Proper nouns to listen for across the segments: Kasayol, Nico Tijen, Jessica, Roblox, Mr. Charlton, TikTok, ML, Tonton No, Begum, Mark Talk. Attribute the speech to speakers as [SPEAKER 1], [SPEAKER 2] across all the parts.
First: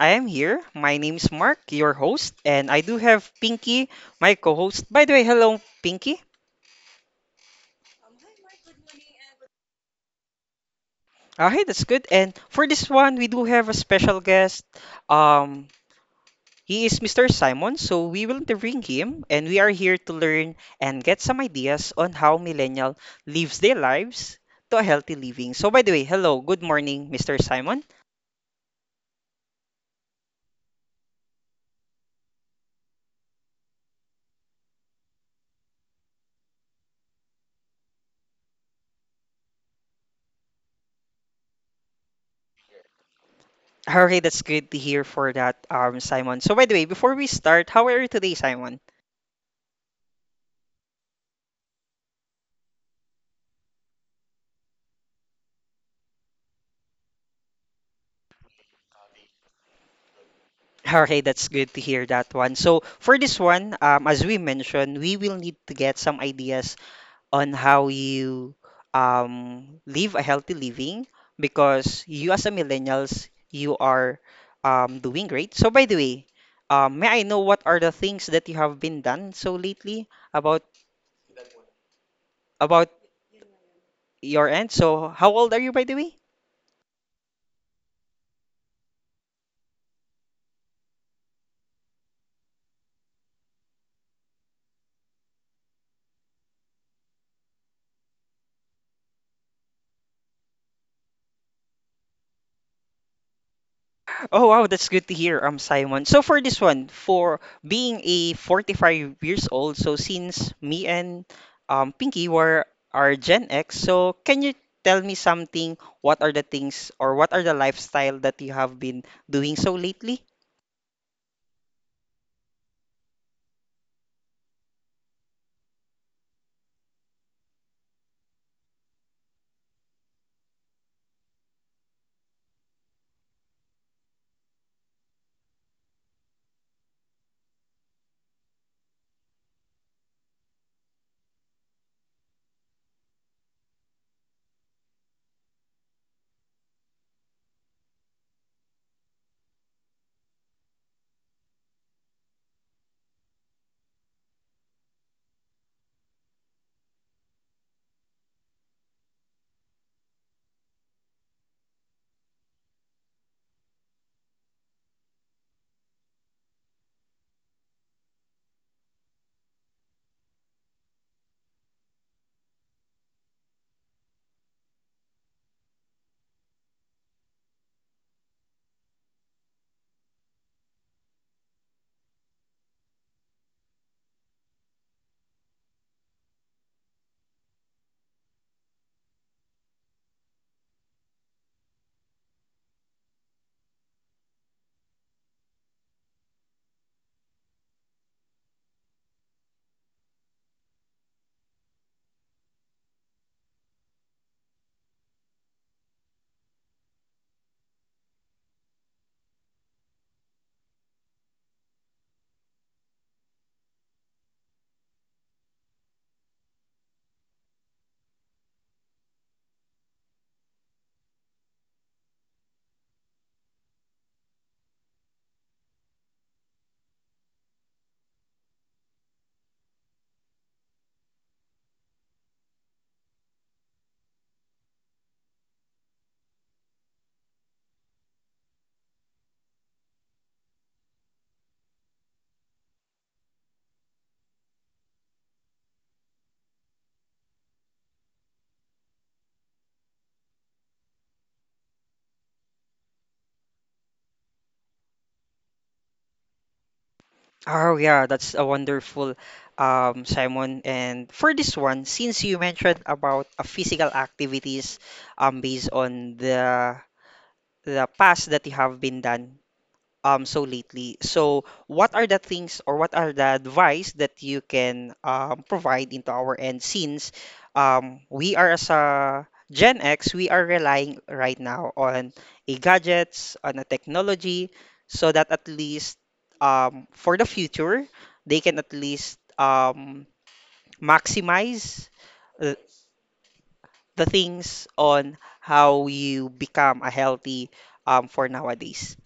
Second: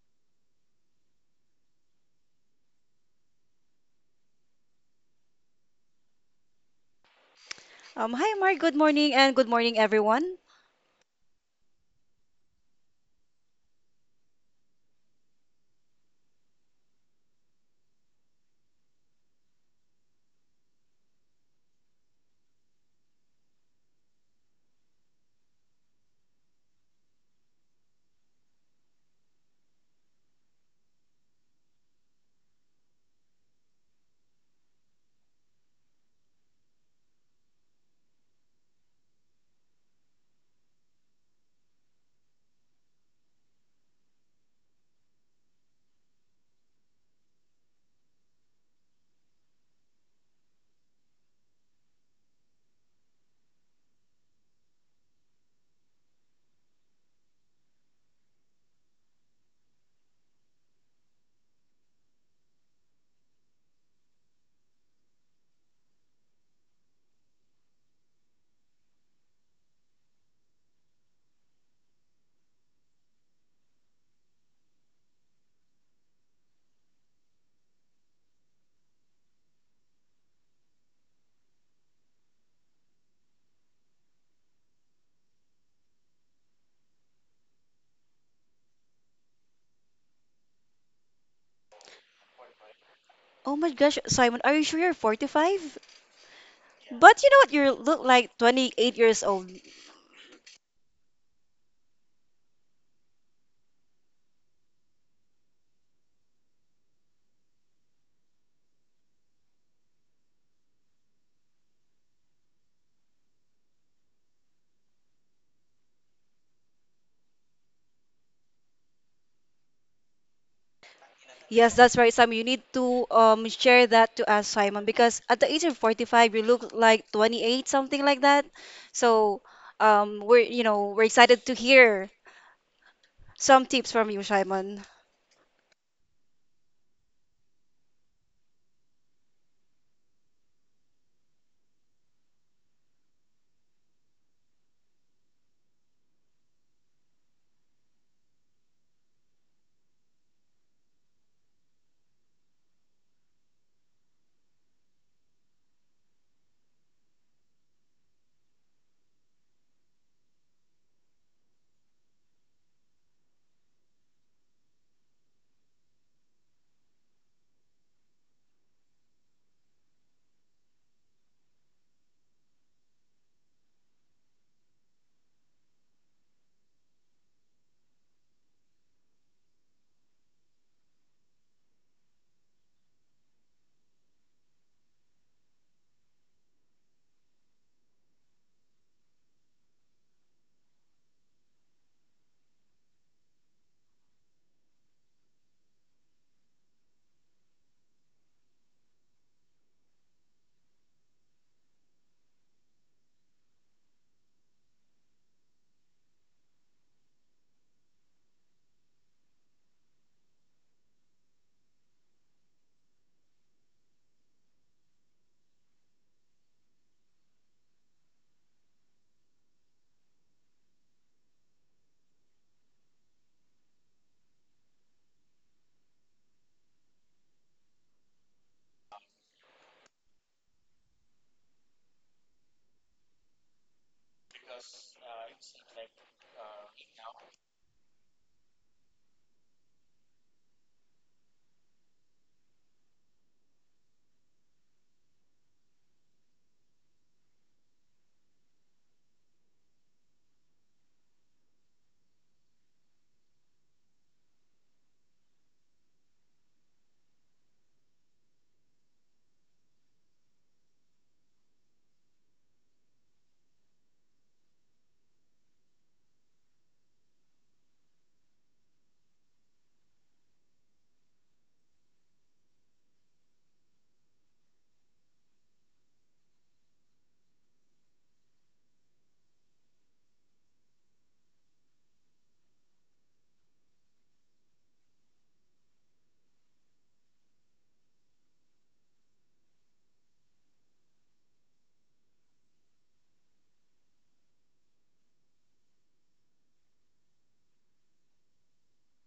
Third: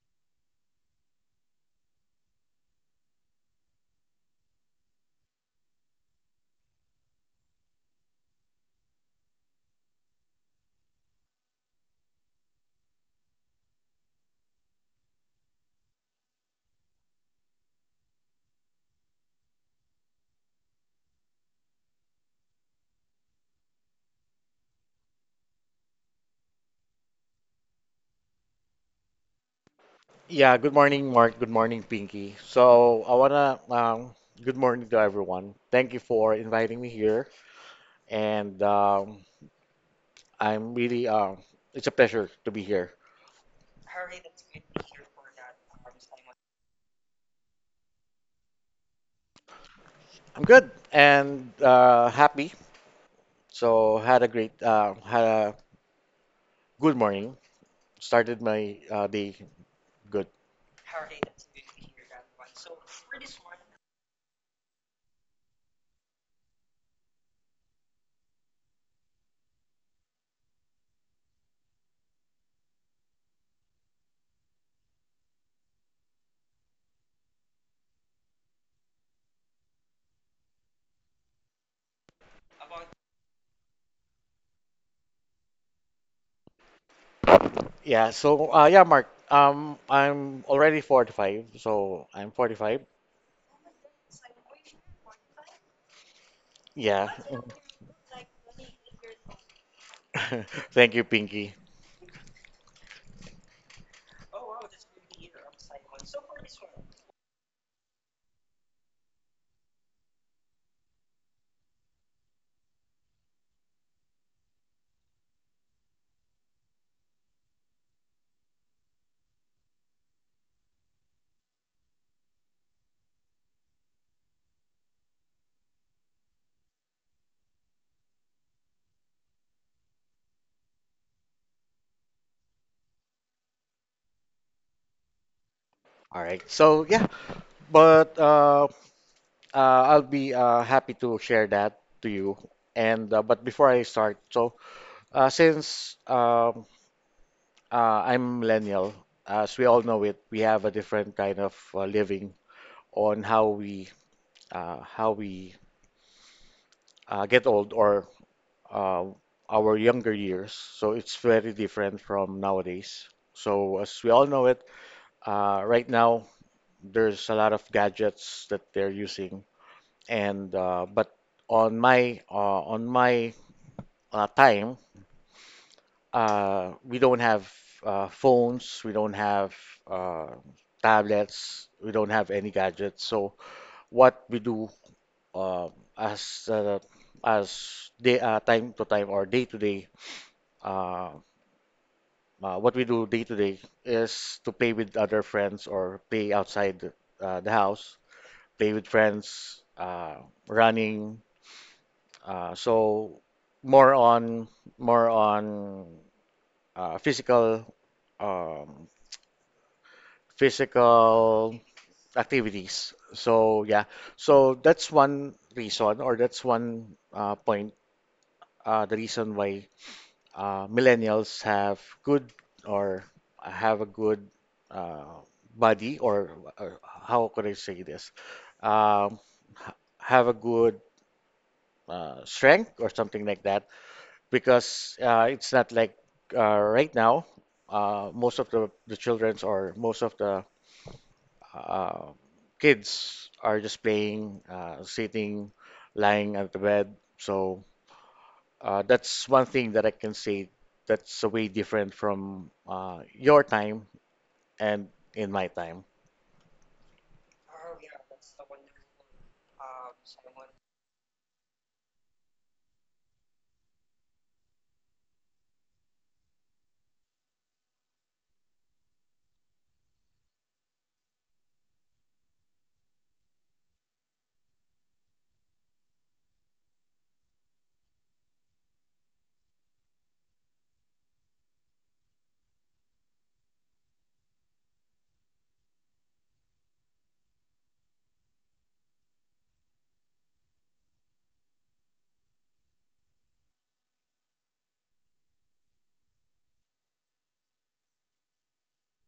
[SPEAKER 1] I am here. My name is Mark, your host, and I do have Pinky, my co-host. By the way, hello, Pinky.
[SPEAKER 2] Hi, Mark. Good morning, and good morning, everyone.
[SPEAKER 1] Hey, that's good. And for this one, we do have a special guest. Um, he is Mr. Simon, so we will interviewing him, and we are here to learn and get some ideas on how millennial lives their lives to a healthy living. So, by the way, hello, good morning, Mr. Simon.
[SPEAKER 3] Yeah, good morning, Mark. Good morning, Pinky. So I wanna Good morning to everyone. Thank you for inviting me here, and I'm really it's a pleasure to be here.
[SPEAKER 1] Okay, that's good to hear for that, Simon. So, by the way, before we start, how are you today, Simon?
[SPEAKER 3] I'm good and happy. So had a good morning. Started my day good.
[SPEAKER 1] Okay, that's good to hear that one. So for this one, as we mentioned, we will need to get some ideas on how you live a healthy living because you as a millennials, you are doing great. So by the way, may I know what are the things that you have been done so lately about about your end? So how old are you by the way?
[SPEAKER 3] Yeah. So yeah, Mark. I'm already 45, so I'm 45.
[SPEAKER 2] Oh my gosh, Simon, are you sure you're 45?
[SPEAKER 3] Yeah.
[SPEAKER 2] But you know what? You look like 28 years old.
[SPEAKER 3] Thank you, Pinky.
[SPEAKER 1] Oh wow, that's good to hear, Simon. So for this one, for being a 45 years old, so since me and Pinky were are Gen X, so can you tell me something? What are the things or what are the lifestyle that you have been doing so lately?
[SPEAKER 2] Yes, that's right, Simon. You need to share that to us, Simon, because at the age of 45, you look like 28, something like that. So, we're we're excited to hear some tips from you, Simon.
[SPEAKER 3] All right. So yeah, but I'll be happy to share that to you. And But before I start, so since I'm millennial. As we all know it, we have a different kind of living on how we get old or uh, our younger years. So it's very different from nowadays. So as we all know it, right now there's a lot of gadgets that they're using, and but on my time, we don't have phones, we don't have uh, tablets, we don't have any gadgets. So what we do uh, as uh, as day time to time or day to day, uh, uh, what we do day to day is to play with other friends or play outside the house, play with friends, running. So more on more on physical um, physical activities. So yeah, so that's one reason, or that's one point, the reason why millennials have good or have a good uh, body, or how could I say this? Um, have a good strength or something like that, because it's not like right now. Most of the children's, or most of the uh, kids are just playing, sitting, lying at the bed. So that's one thing that I can say that's way different from your time and in my time.
[SPEAKER 1] Oh yeah, that's a wonderful Simon. And for this one, since you mentioned about physical activities based on the past that you have been done so lately. So what are the things or what are the advice that you can provide into our end since we are as a Gen X, we are relying right now on a gadgets, on a technology, so that at least for the future, they can at least maximize the, the things on how you become a healthy for nowadays.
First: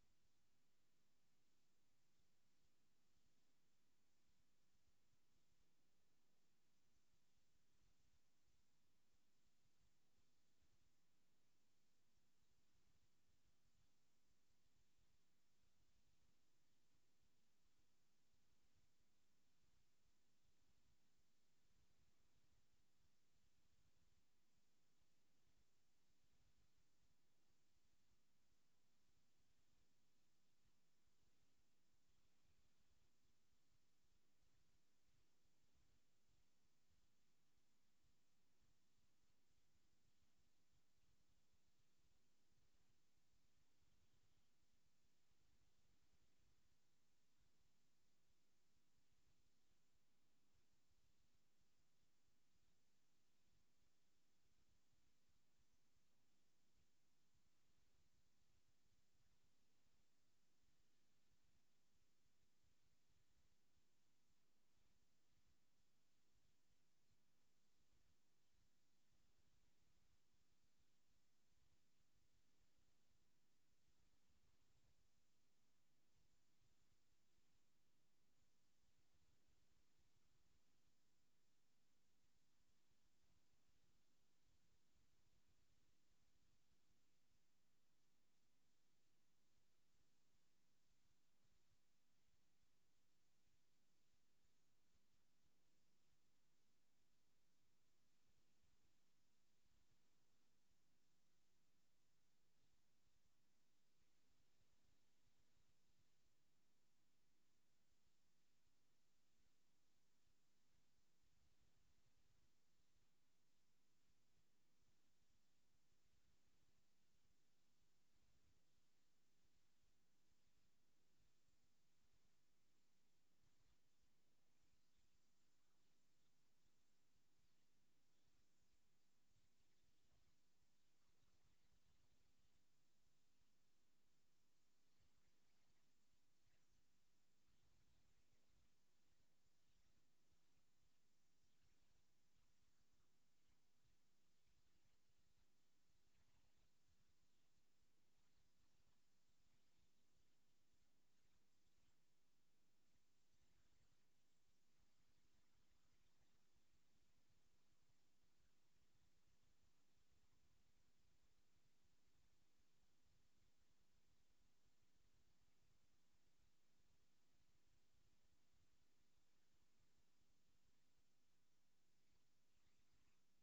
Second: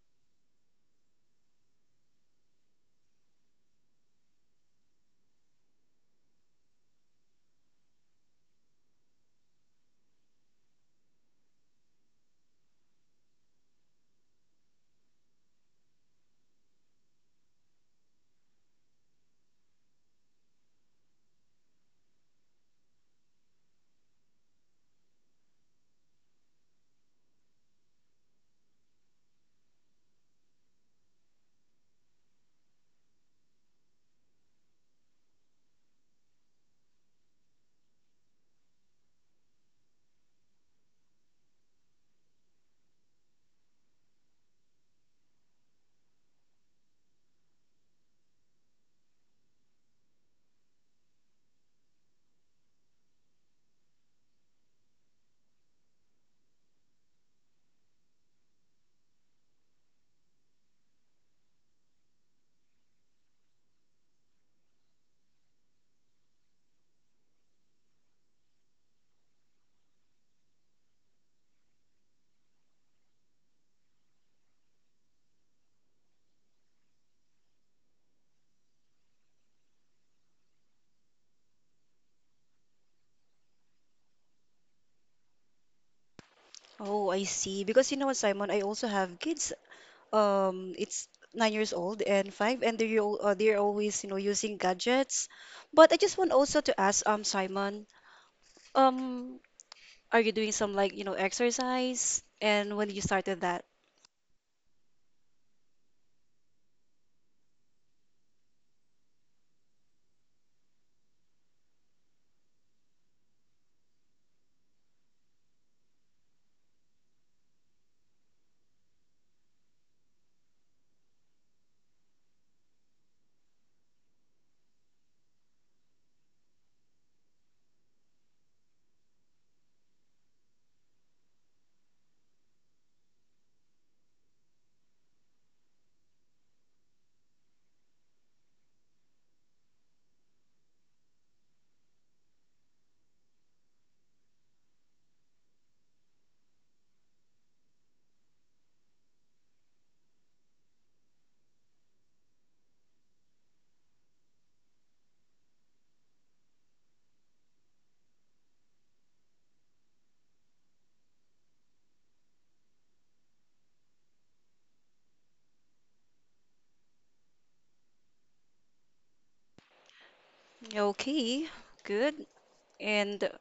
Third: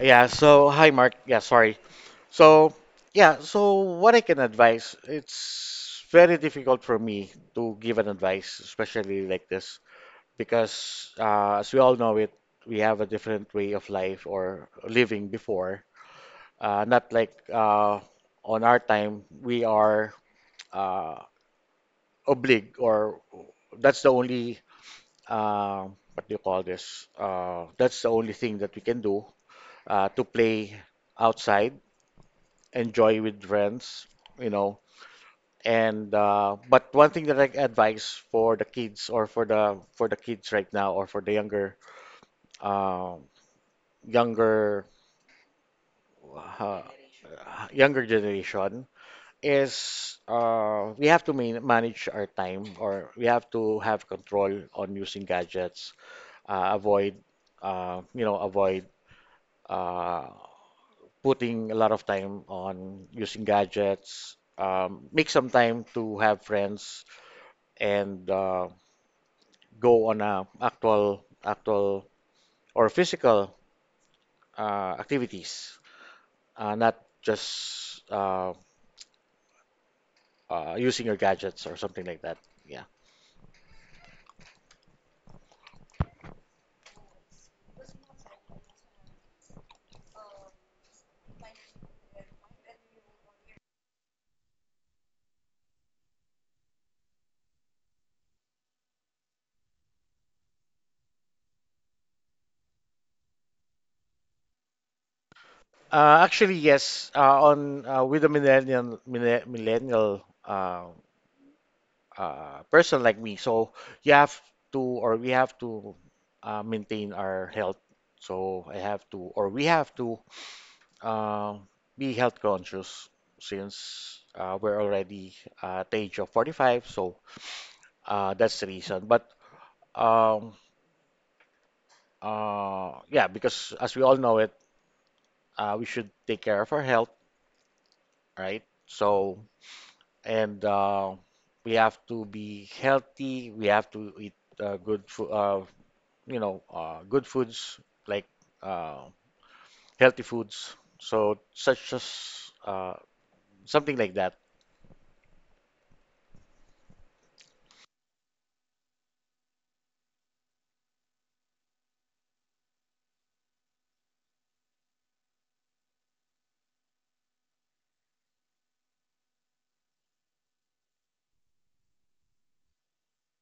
[SPEAKER 3] Yeah, so hi, Mark. Yeah, sorry. So, yeah, so what I can advise, it's very difficult for me to give an advice, especially like this, because as we all know it, we have a different way of life or living before. Not like on our time, we are uh, obliged, or that's the only, uh, what do you call this? That's the only thing that we can do to play outside, enjoy with friends, you know. And but one thing that I advise for the kids, or for the kids right now, or for the uh, younger uh, younger generation is, we have to manage our time, or we have to have control on using gadgets, avoid, you know, avoid uh, putting a lot of time on using gadgets, make some time to have friends, and go on actual or physical activities, not just using your gadgets or something like that. Yeah.
[SPEAKER 2] Oh, I see. Because you know what, Simon, I also have kids. It's 9 years old and five, and they're always using gadgets. But I just want also to ask, Simon, um are you doing some, like, exercise, and when you started that?
[SPEAKER 3] Actually, yes. On with a millennial person like me, so you have to or we have to maintain our health. So I have to or we have to uh, be health conscious since we're already at the age of 45. So that's the reason. But um, yeah, because as we all know it, we should take care of our health, right? So and we have to be healthy. We have to eat good food, you know, good foods like uh, healthy foods. So such as uh, something like that.
[SPEAKER 2] Okay, good. And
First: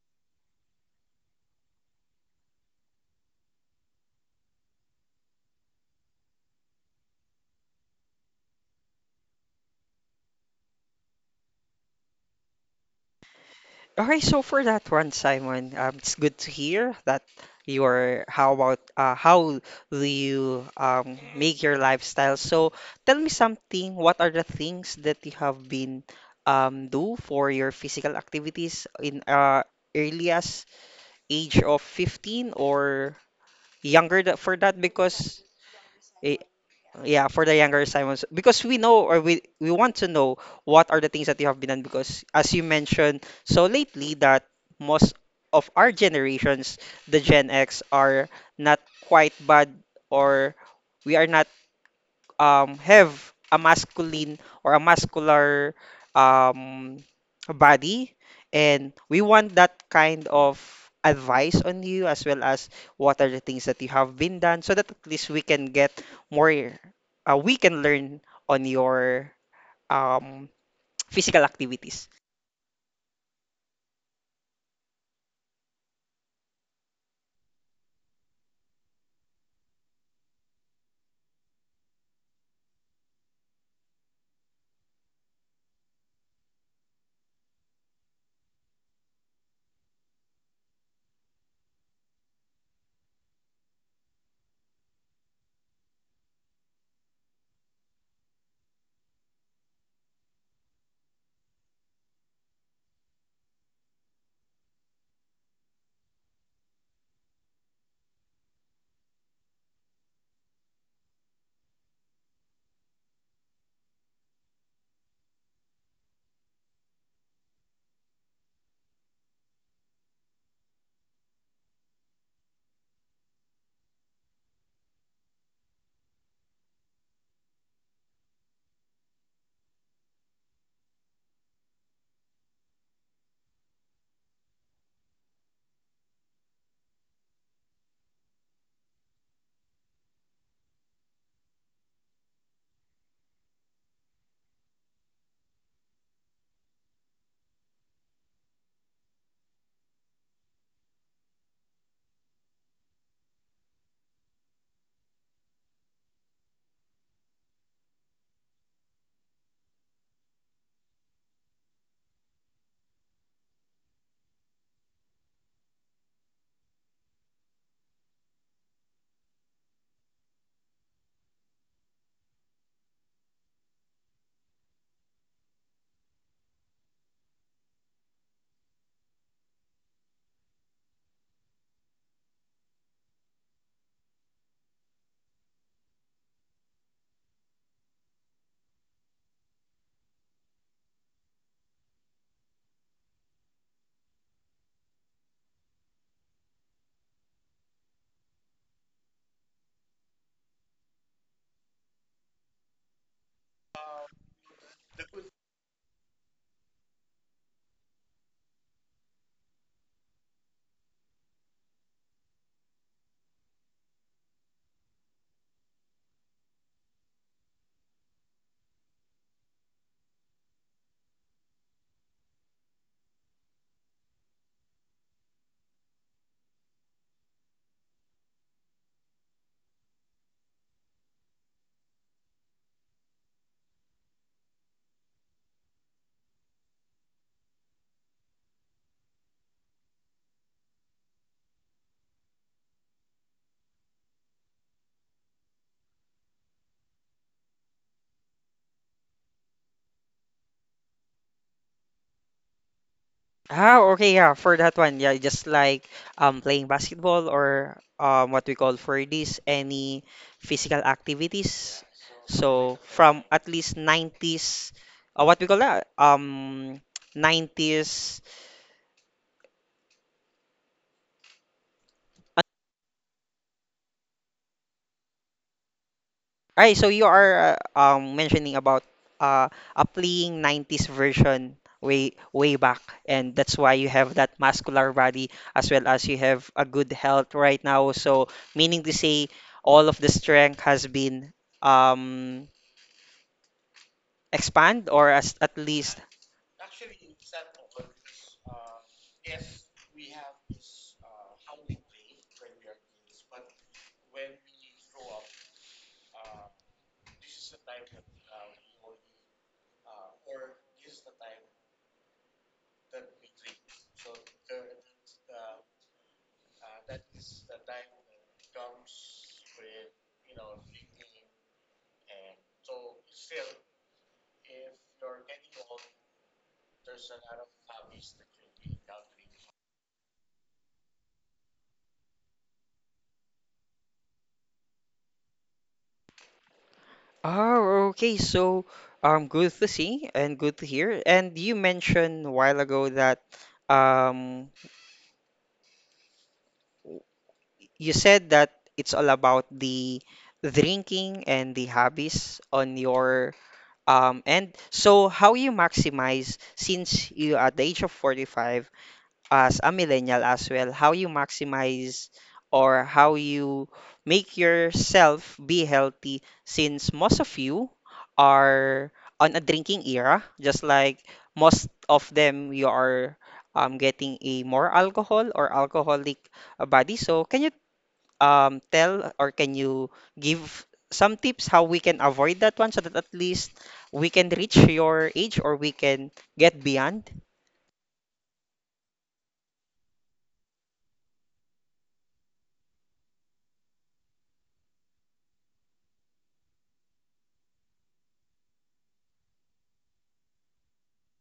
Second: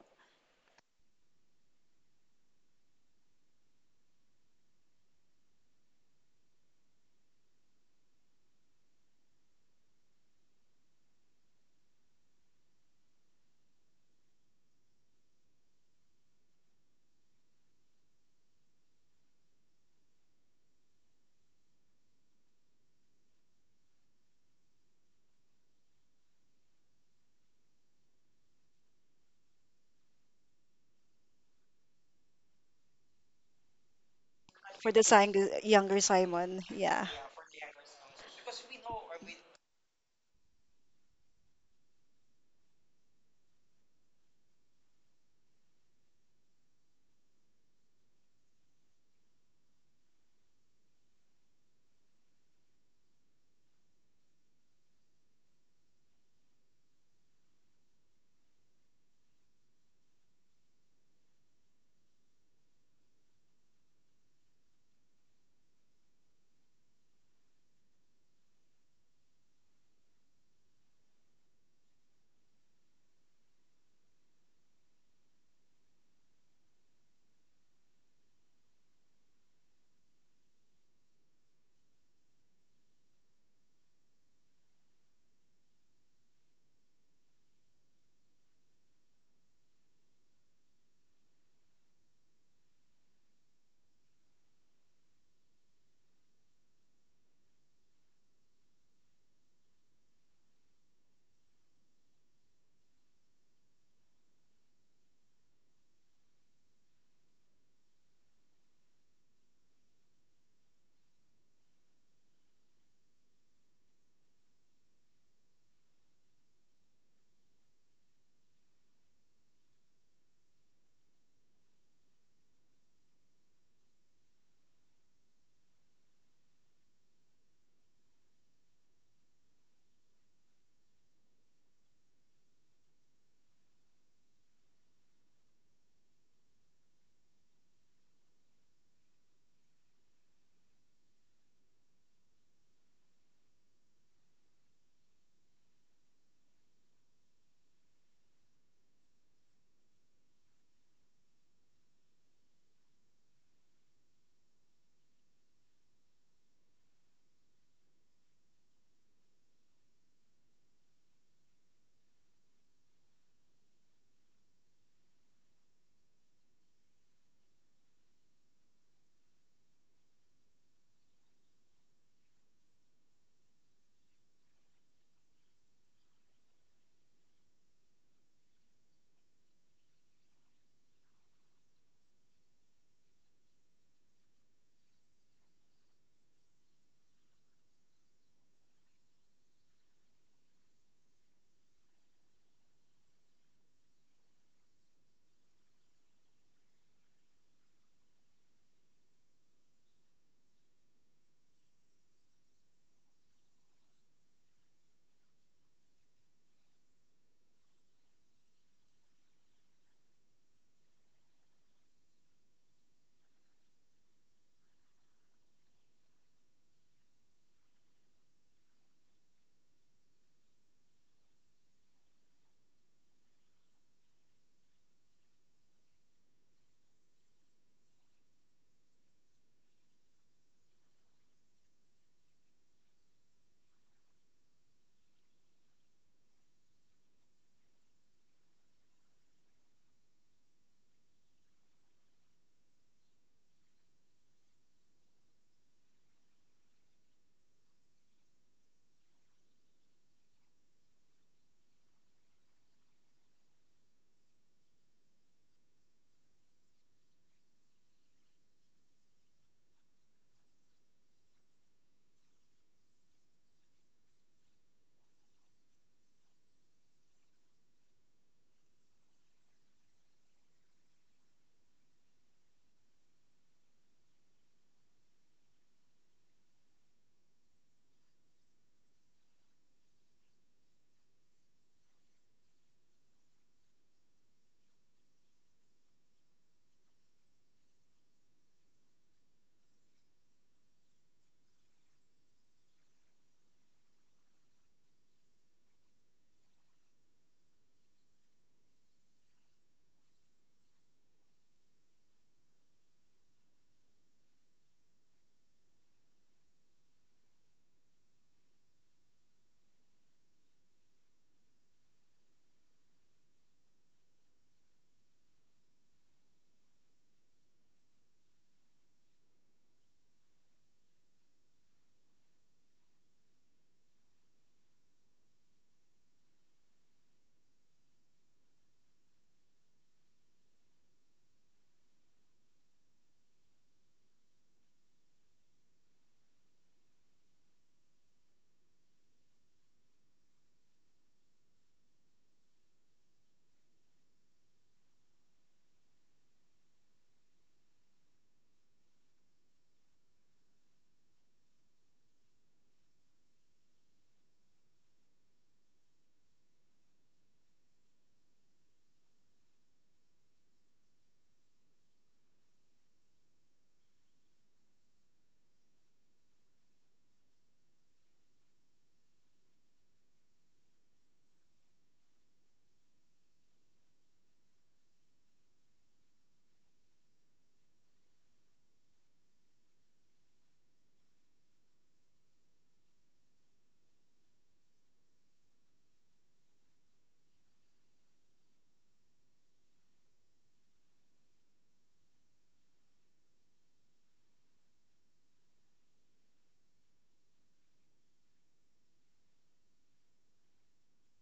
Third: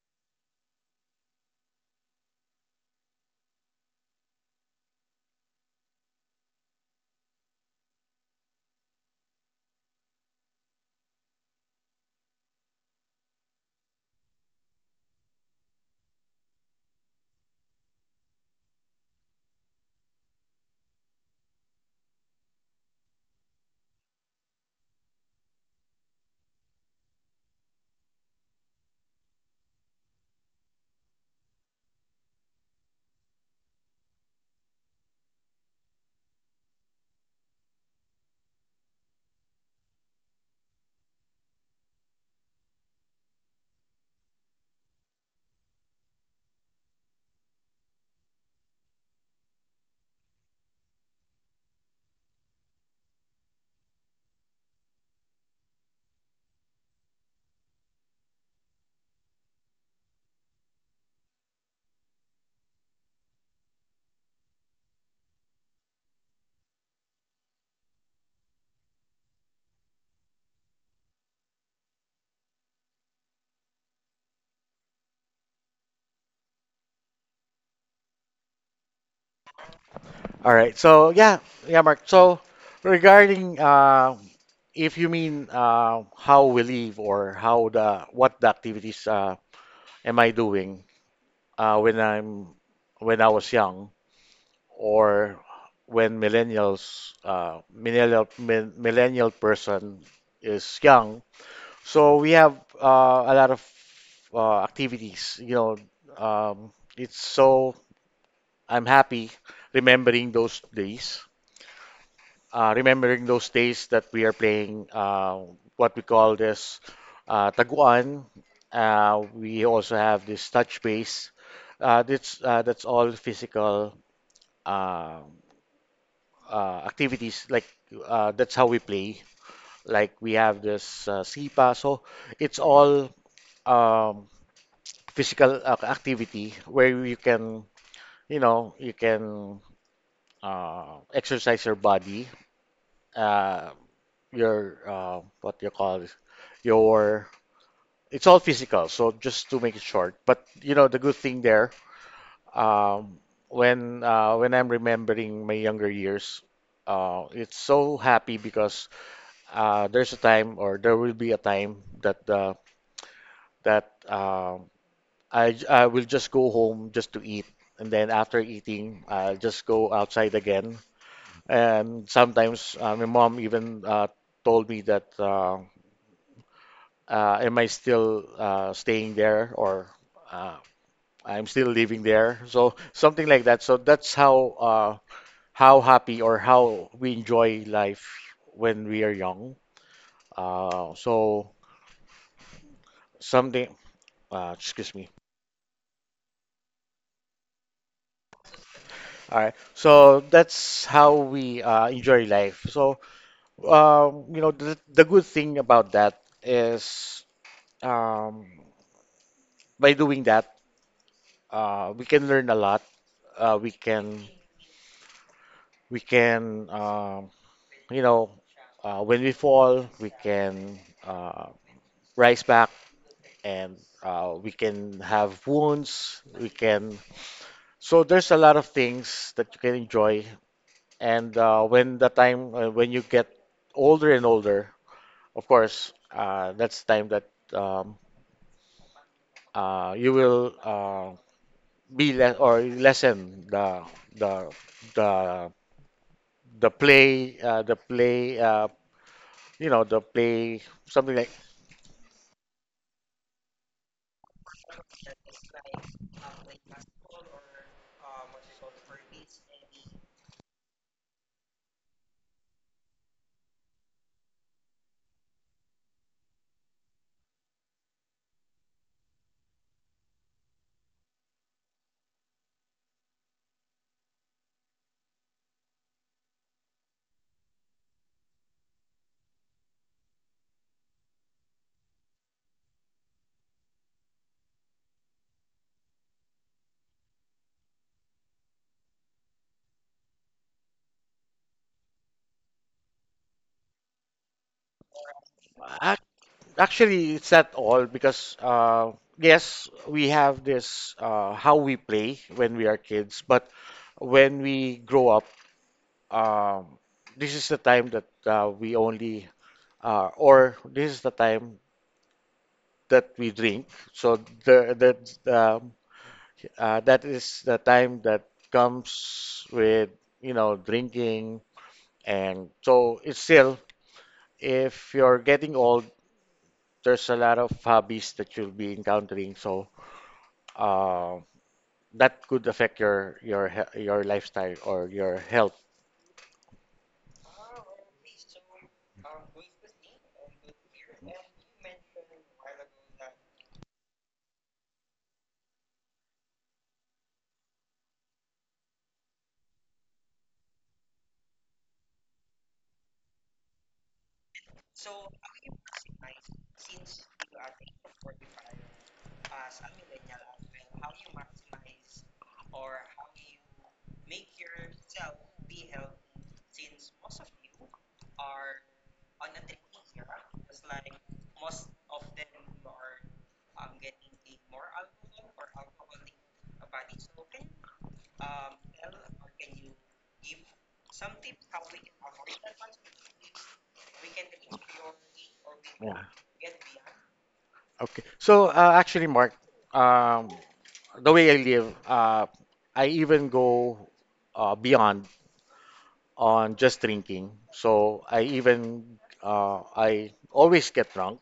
[SPEAKER 1] Okay, so for that one, Simon, it's good to hear that your how about how do you make your lifestyle? So tell me something. What are the things that you have been do for your physical activities in earliest age of 15 or for that because
[SPEAKER 2] younger
[SPEAKER 1] eh,
[SPEAKER 2] Simon, yeah.
[SPEAKER 1] yeah for the younger Simons because we know or we want to know what are the things that you have been done because as you mentioned so lately that most of our generations the Gen X are not quite bad or we are not have a masculine or a muscular um, body. And we want that kind of advice on you as well as what are the things that you have been done so that at least we can get more, we can learn on your um, physical activities.
[SPEAKER 3] All right. So yeah, Mark. So regarding if you mean how we live, or how the what the activities am I doing uh, when I'm when I was young, or when millennial person is young. So we have a lot of activities. You know, it's so, I'm happy remembering those days. Remembering those days that we are playing what we call this, taguan. We also have this touch base. That's that's all physical. Uh, Activities like that's how we play. Like we have this SIPA, so it's all um, physical activity where you can, you know, you can exercise your body, uh, your what you call this, your, it's all physical. So just to make it short, but you know the good thing there. Um, when I'm remembering my younger years, it's so happy, because there's a time, or there will be a time that that um, I will just go home just to eat, and then after eating, I'll just go outside again. And sometimes my mom even told me that am I still staying there, or uh, I'm still living there? So something like that. So that's how happy or how we enjoy life when we are young. So something Excuse me. All right. So that's how we enjoy life. So, you know, the good thing about that is, um, by doing that, we can learn a lot. Uh, we can, we can, you know, when we fall, we can uh, rise back, and we can have wounds. We can, so there's a lot of things that you can enjoy. And when the time when you get older and older, of course, that's the time that um, you will be less, or lessen the the the play, you know, the play, something like
[SPEAKER 1] Ah, okay, yeah, for that one, yeah, just like playing basketball or what we call for this any physical activities. So from at least 90s, what we call that 90s. All right, so you are mentioning about applying 90s version way way back, and that's why you have that muscular body as well as you have a good health right now. So meaning to say all of the strength has been um expand or as, at least.
[SPEAKER 3] ac- actually it's not all, because yes, we have this how we play when we are kids, but when we grow up, um, this is the time that we only or this is the time that we drink. So the, that that is the time that comes with, you know, drinking, and so it's still, if you're getting old, there's a lot of hobbies that you'll be encountering. So uh, that could affect your lifestyle or your health.
[SPEAKER 1] Oh, okay. So good to see and good to hear. And you mentioned a while ago that um you said that it's all about the drinking and the hobbies on your end. So how you maximize since you at the age of 45 as a millennial as well, how you maximize or how you make yourself be healthy since most of you are on a drinking era, just like most of them you are getting a more alcohol or alcoholic a body. So, can you tell or can you give some tips how we can avoid that one so that at least we can reach your age or we
[SPEAKER 3] Yeah.
[SPEAKER 1] can get beyond?
[SPEAKER 3] Okay. So actually, Mark, um, the way I live, I even go beyond on just drinking. So I even I always get drunk.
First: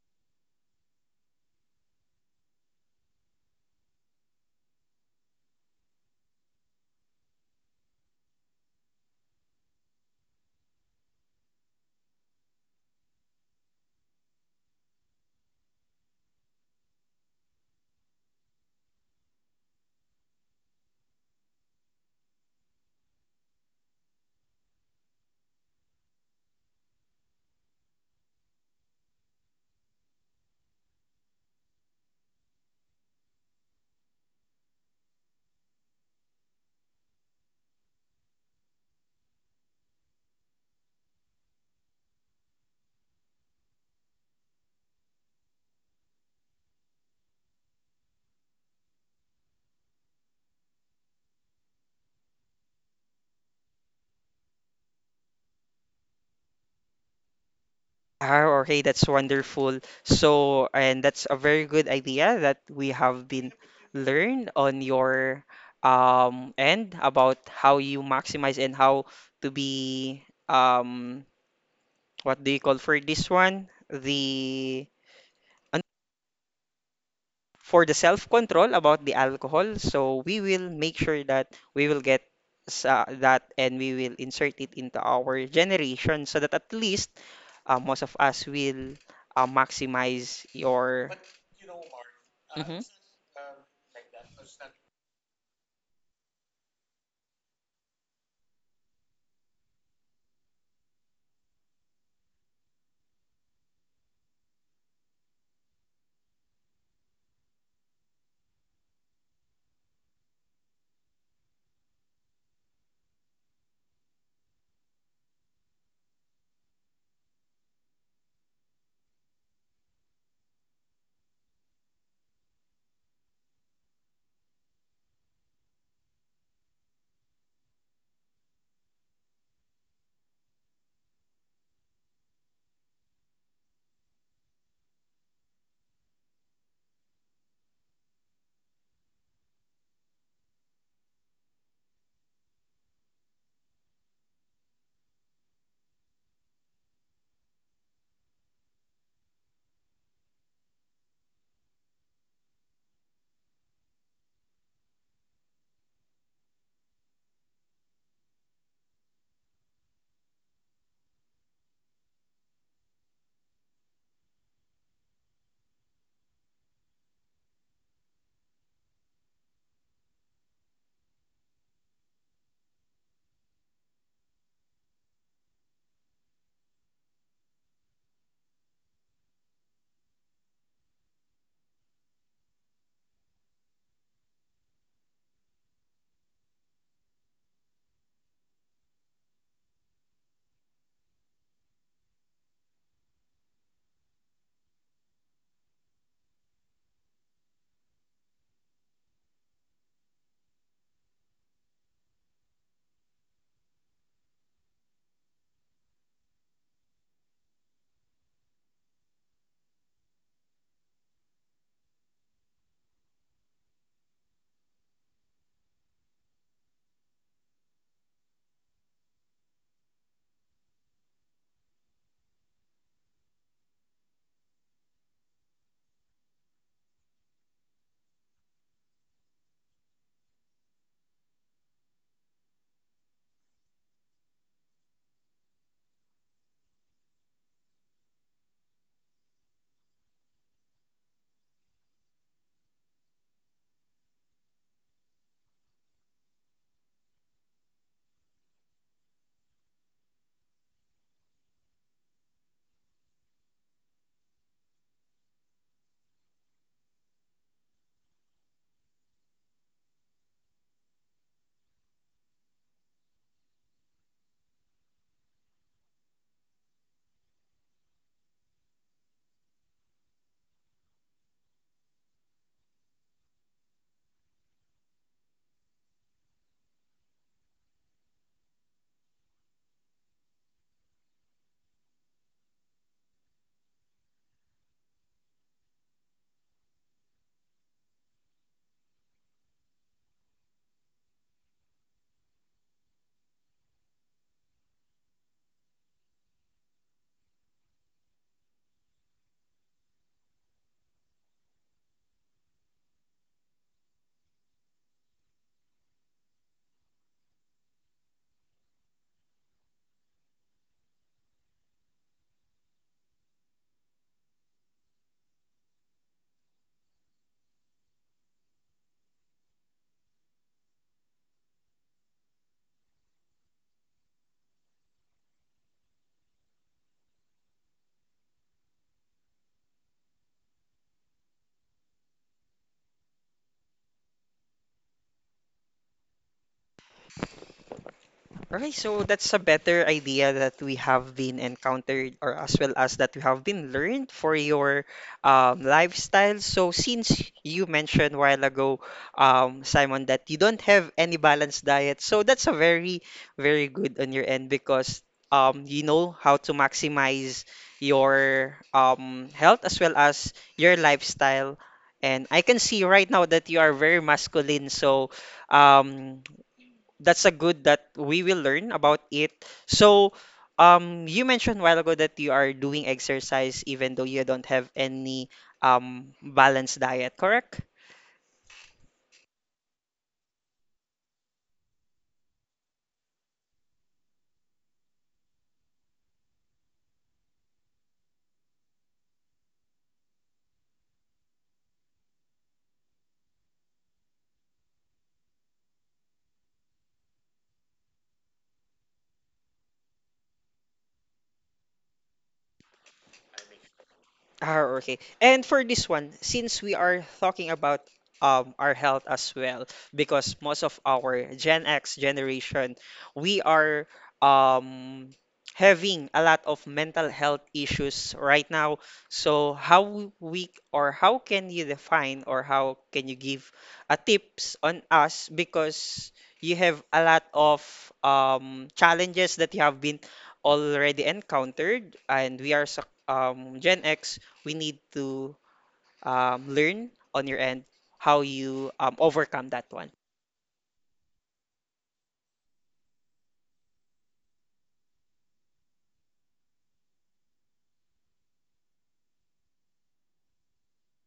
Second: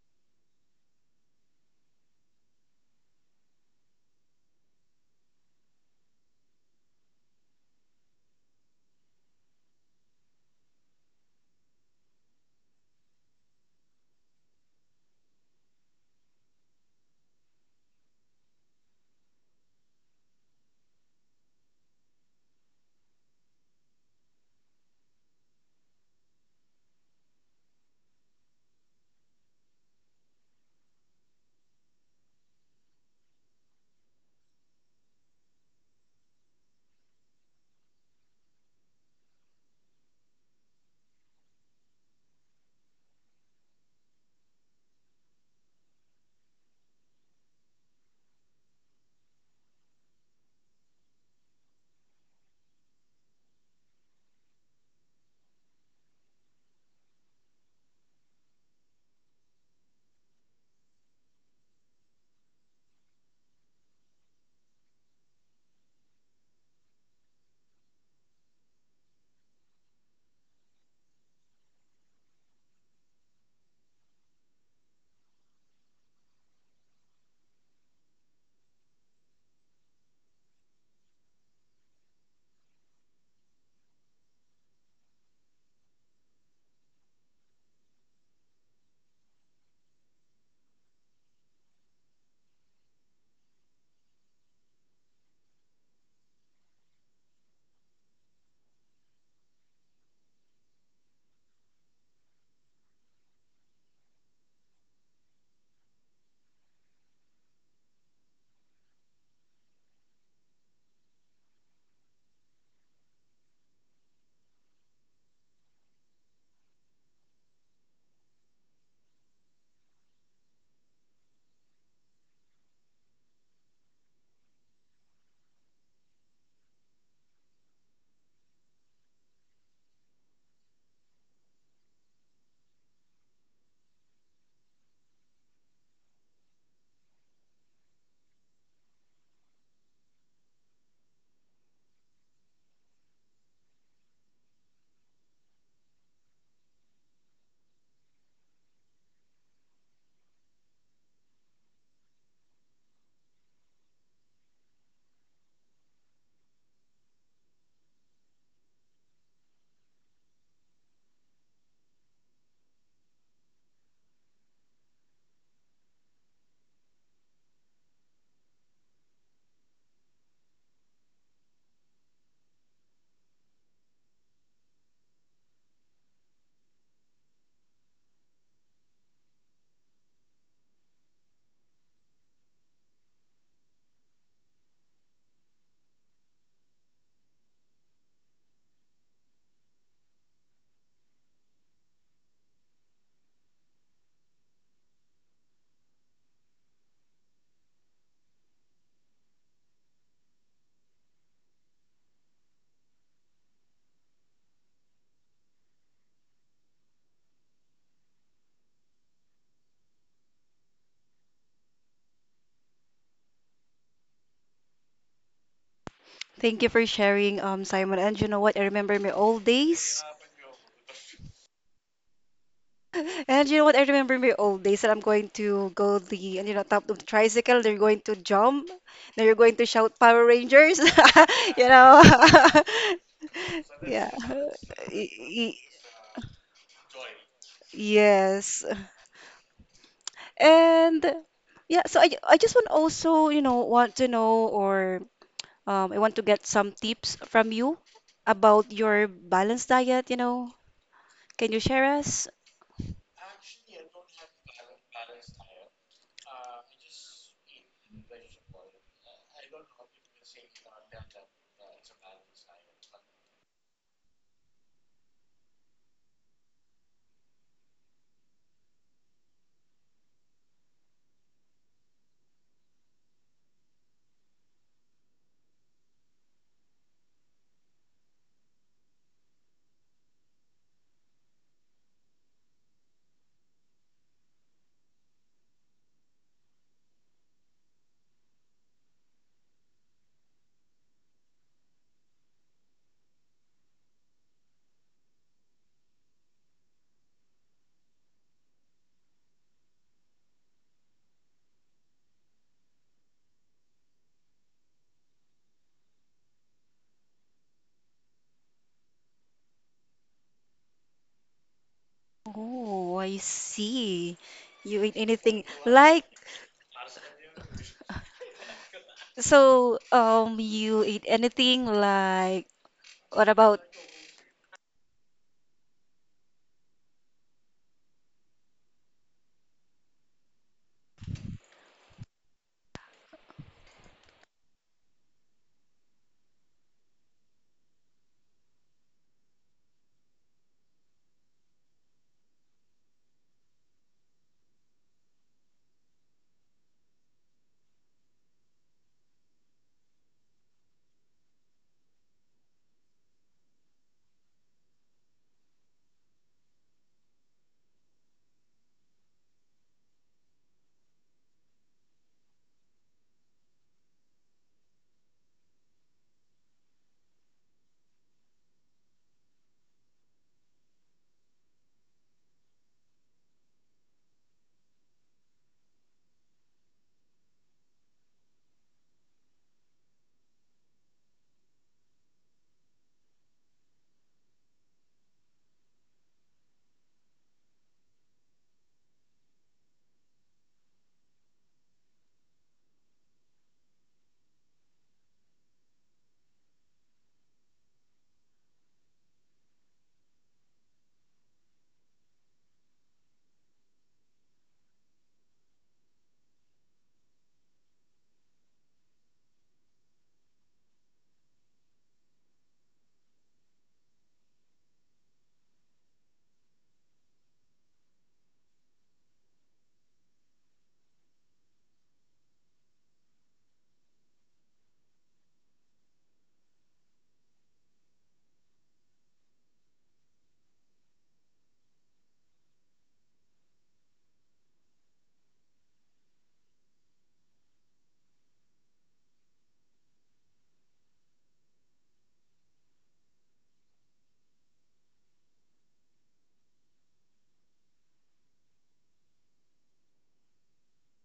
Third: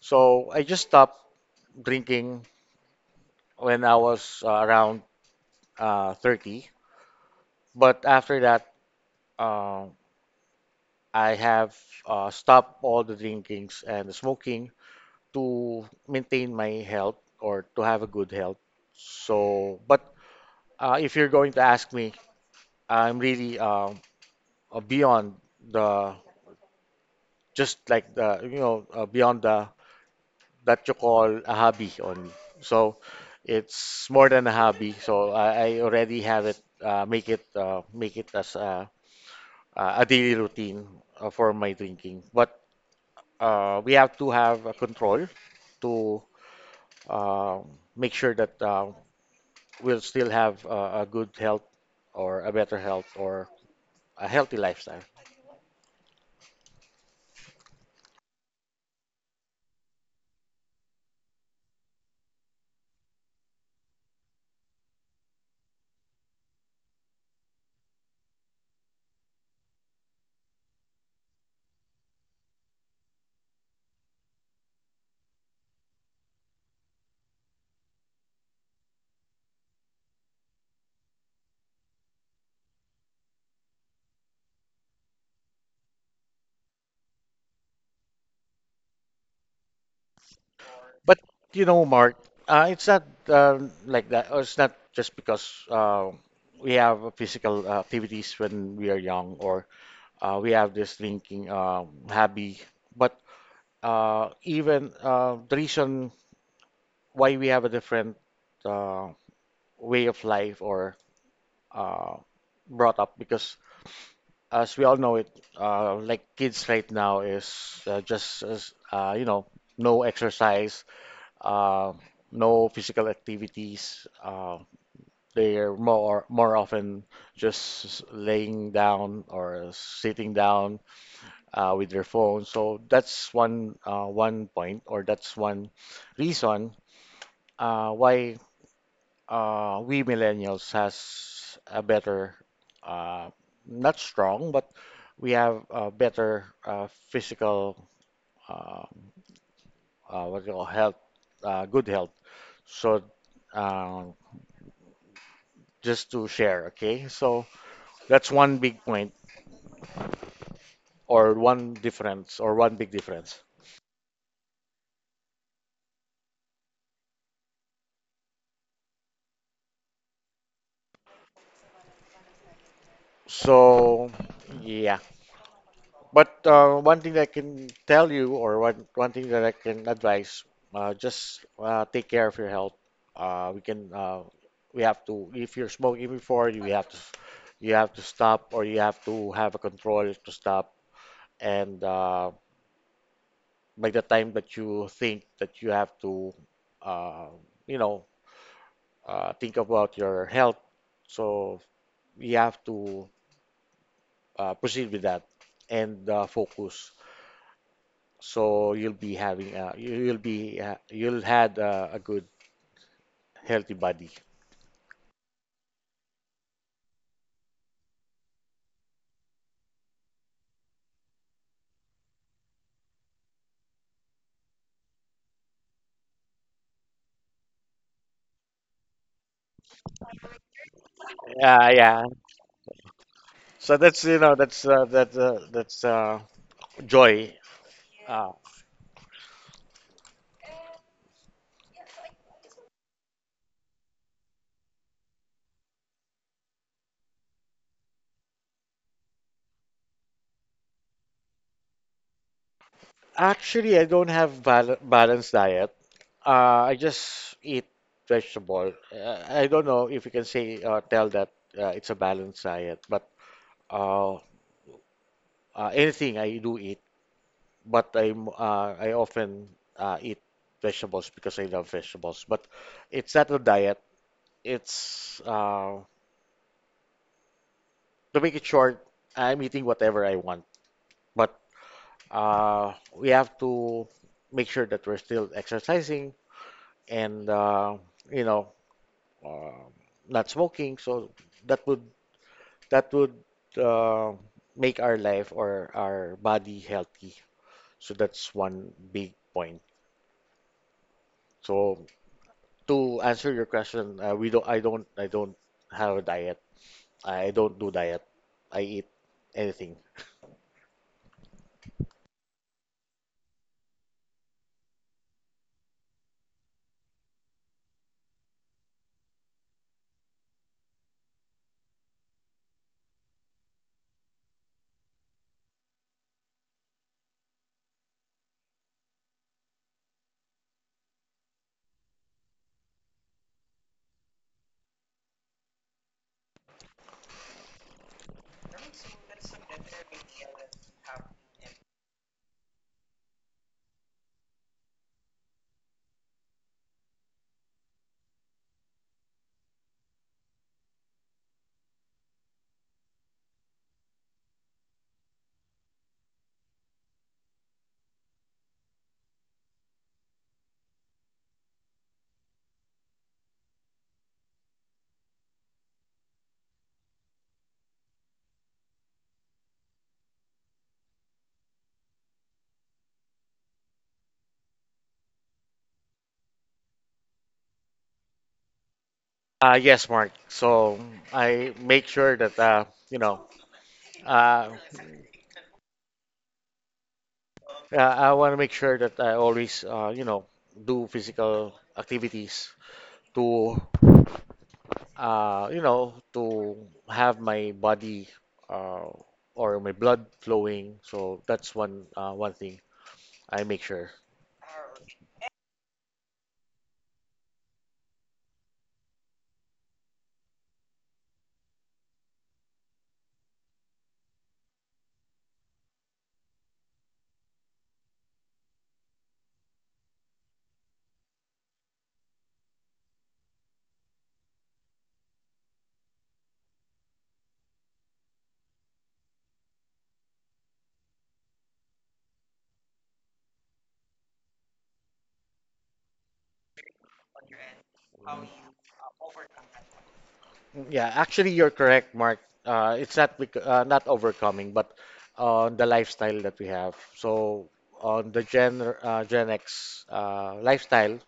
[SPEAKER 3] So I just stopped drinking when I was around 30. But after that, uh, I have stopped all the drinkings and the smoking to maintain my health, or to have a good health. So, but if you're going to ask me, I'm really beyond the, just like the, you know, beyond the, that you call a hobby only. So it's more than a hobby. So I already have it, make it as a daily routine for my drinking. But we have to have a control to uh, make sure that we'll still have a good health, or a better health, or a healthy lifestyle.
[SPEAKER 1] Ah, okay, that's wonderful. So, and that's a very good idea that we have been learned on your end about how you maximize and how to be what do you call for this one? The for the self-control about the alcohol. So we will make sure that we will get sa that and we will insert it into our generation so that at least most of us will maximize your.
[SPEAKER 3] But you know, Mark,
[SPEAKER 1] Mhm.
[SPEAKER 3] it's not like that. Or it's not just because we have a physical activities when we are young, or we have this drinking hobby. But even the reason why we have a different uh, way of life, or uh, brought up, because as we all know it, like kids right now is just as, you know, no exercise, uh, no physical activities. They're more often just laying down or sitting down with their phone. So that's one one point, or that's one reason why we millennials has a better, uh, not strong, but we have a better physical, uh, what do you call, health, good health. So uh, just to share, okay? So that's one big point, or one difference, or one big difference. So yeah, but one thing that I can tell you, or one thing that I can advise, just take care of your health. Uh, we can uh, we have to, if you're smoking before, you have to stop, or you have to have a control to stop, and by the time that you think that you have to, uh, you know, think about your health. So you have to proceed with that, and focus. So you'll be having you- you'll be you'll had a good healthy body.
[SPEAKER 2] Thank you for sharing, Simon. And you know what? I remember my old days. And you know what? I remember my old days, that I'm going to go the, and you know, top of the tricycle. They're going to jump. Now you're going to shout Power Rangers. You
[SPEAKER 3] Yeah,
[SPEAKER 2] know.
[SPEAKER 3] yeah. So that's,
[SPEAKER 2] Yeah.
[SPEAKER 3] you know,
[SPEAKER 2] Y- y-
[SPEAKER 3] that's joy. Uh,
[SPEAKER 2] Yes. And yeah, so I just want also, want to know, or I want to get some tips from you about your balanced diet. You know, can you share us?
[SPEAKER 3] actually, I don't have balanced diet. I just eat vegetable. I don't know if you can say tell that it's a balanced diet, but uh, anything I do eat. But I often eat vegetables because I love vegetables. But it's not a diet. It's to make it short, I'm eating whatever I want. But we have to make sure that we're still exercising and you know uh, not smoking. So that would that would uh, make our life or our body healthy. So that's one big point. So To answer your question, we don't. I don't. I don't have a diet. I don't do diet. I eat anything.
[SPEAKER 2] Oh, I see. You eat anything like? So, you eat anything like what about?
[SPEAKER 1] Okay, so that's a better idea that we have been encountered or as well as that we have been learned for your lifestyle. So since you mentioned a while ago, Simon, that you don't have any balanced diet, so that's a very, very good on your end because you know how to maximize your health as well as your lifestyle. And I can see right now that you are very masculine, so um that's a good that we will learn about it. So, you mentioned a while ago that you are doing exercise even though you don't have any balanced diet, correct?
[SPEAKER 3] Yes, Mark. So I make sure that you know. Uh, I want to make sure that I always do physical activities to to have my body uh, or my blood flowing. So that's one thing I make sure.
[SPEAKER 1] Ah, okay. And for this one, since we are talking about our health as well, because most of our Gen X generation, we are um having a lot of mental health issues right now. So how we or how can you define or how can you give a tips on us because you have a lot of challenges that you have been already encountered and we are Gen X we need to learn on your end how you overcome that one.
[SPEAKER 3] Yeah, actually, you're correct, Mark. It's not overcoming, but on the lifestyle that we have. So on the Gen X lifestyle,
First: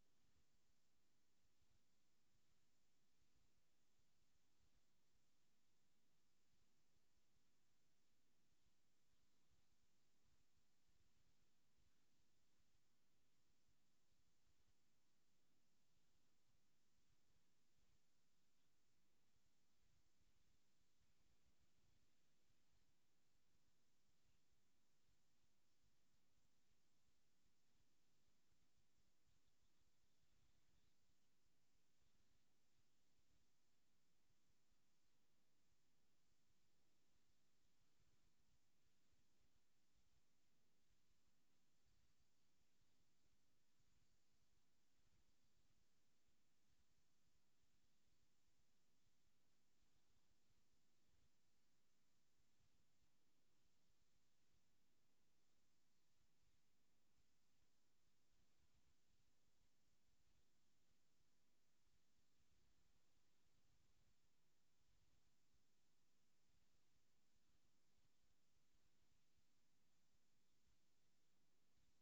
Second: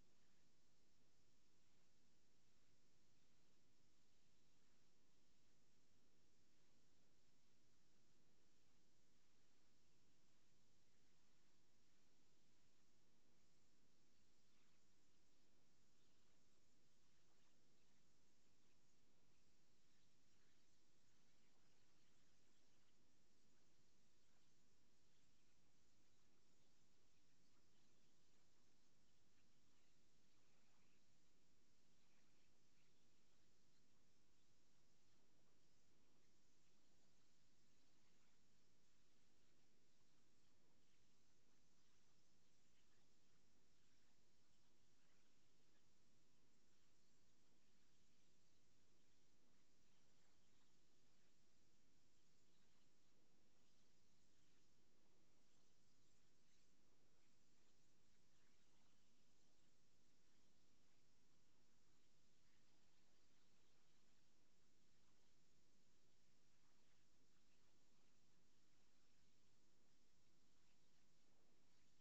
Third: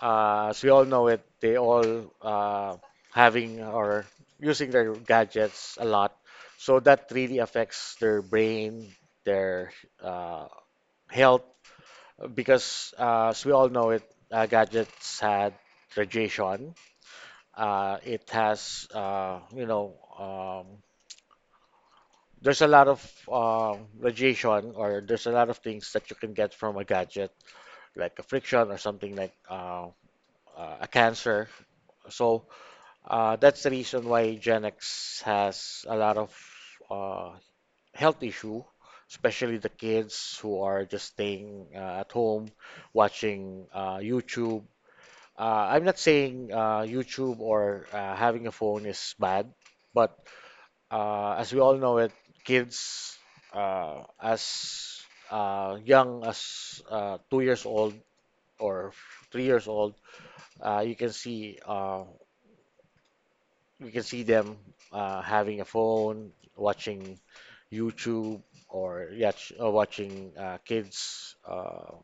[SPEAKER 3] as we all know it, they all having or using their gadgets a lot. So that really affects their brain, their uh, health, because as we all know it, gadgets had radiation. It has, there's a lot of radiation, or there's a lot of things that you can get from a gadget, like a friction or something like a cancer. So that's the reason why Gen X has a lot of uh, health issue, especially the kids who are just staying at home watching YouTube. I'm not saying YouTube or having a phone is bad, but as we all know it, kids as young as 2 years old or 3 years old, uh, you can see uh, you can see them having a phone, watching YouTube or yeah, watching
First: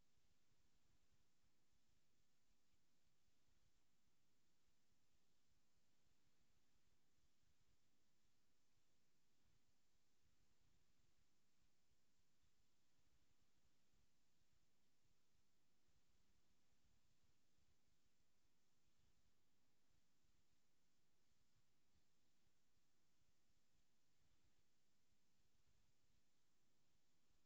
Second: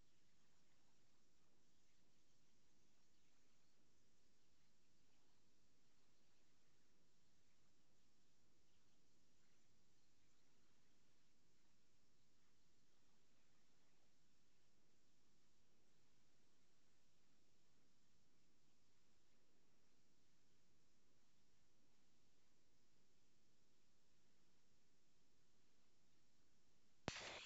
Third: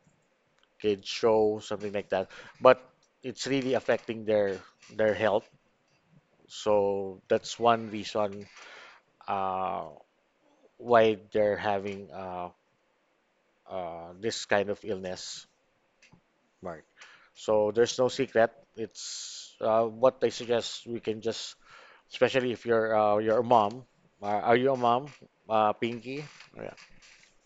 [SPEAKER 3] kids show something like that. But it's really affecting their health. So that's one reason uh, why they're having this kind of illness, Mark. So there's no secret. It's what I suggest we can just, especially if you're a mom. Are you a mom, Pinky? Yeah.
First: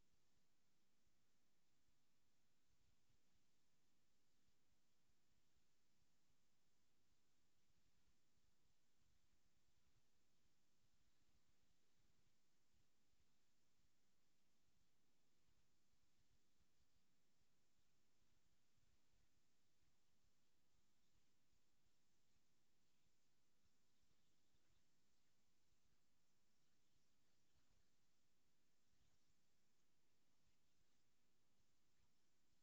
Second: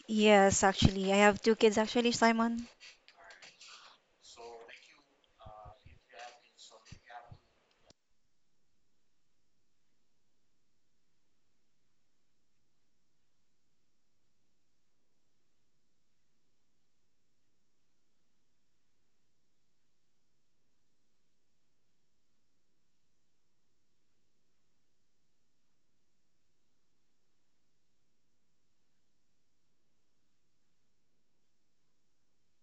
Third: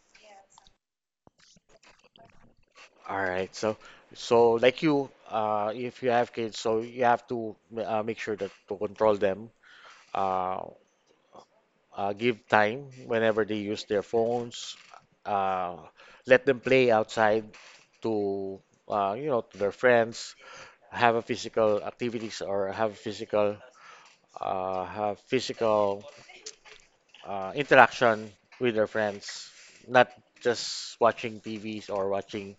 [SPEAKER 2] Yes, actually, I have two kids actually, Simon.
[SPEAKER 3] All right. So, so like you, if you have kids, so you have to make sure that to control them. Uh, Give time whenever they use their phones. Uh, Let them play outside to to their friends. Have a physical activities or have physical interaction with their friends, not just watching TVs or watching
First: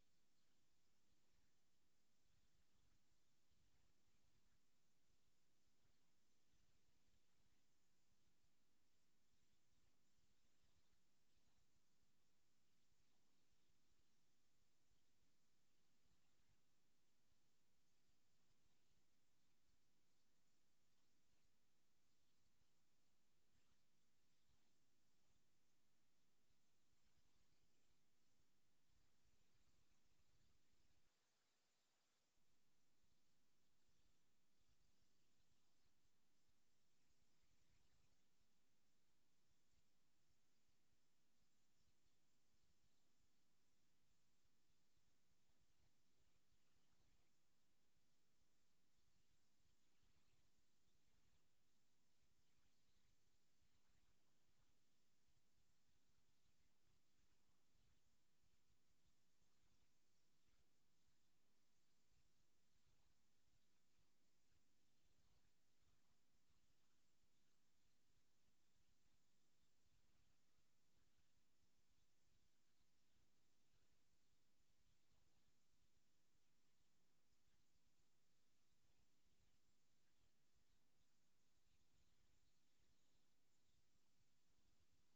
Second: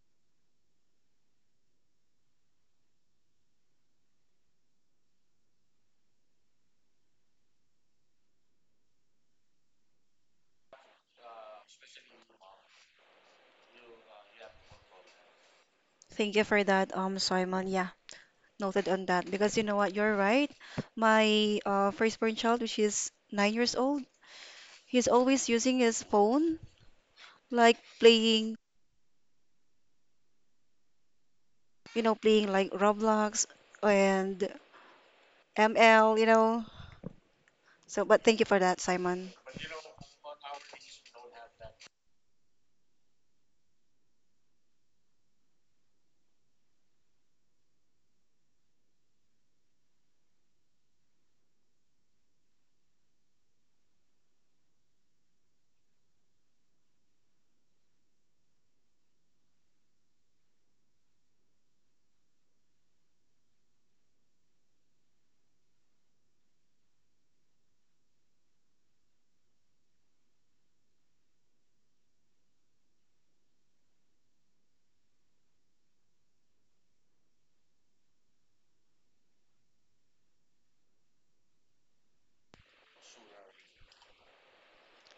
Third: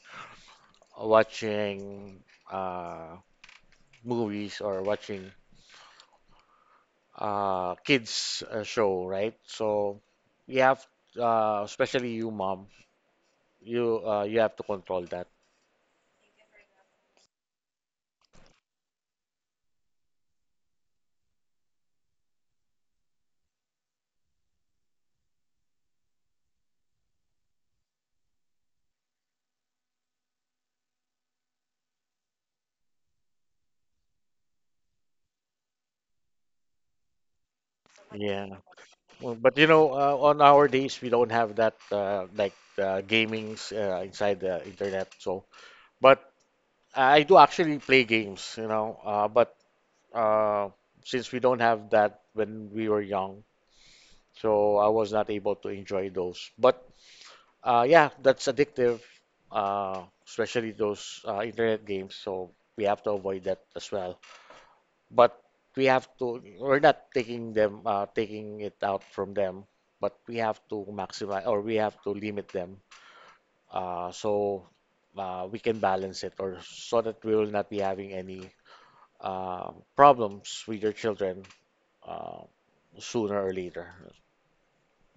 [SPEAKER 3] watching uh, movies or watching kids show, right? So you have, especially you, mom, you have to control that.
[SPEAKER 2] Thank you for that, Simon. Yeah, noted on that, because you know what, you're right. My firstborn child, which is 9 years old, he's always using his phone, like playing, you know, playing like Roblox and ML, you know. So, but thank you
[SPEAKER 3] Yeah,
[SPEAKER 2] for that, Simon.
[SPEAKER 3] well, but you know, on our days we don't have that gamings inside the internet, so. But I do actually play games, you know. But uh, since we don't have that when we were young, so I was not able to enjoy those. But yeah, that's addictive, uh, especially those internet games. So we have to avoid that as well. But we have to. We're not taking them, taking it out from them. But we have to maximize, or we have to limit them, so we can balance it, or so that we will not be having any problems with your children uh, sooner or later.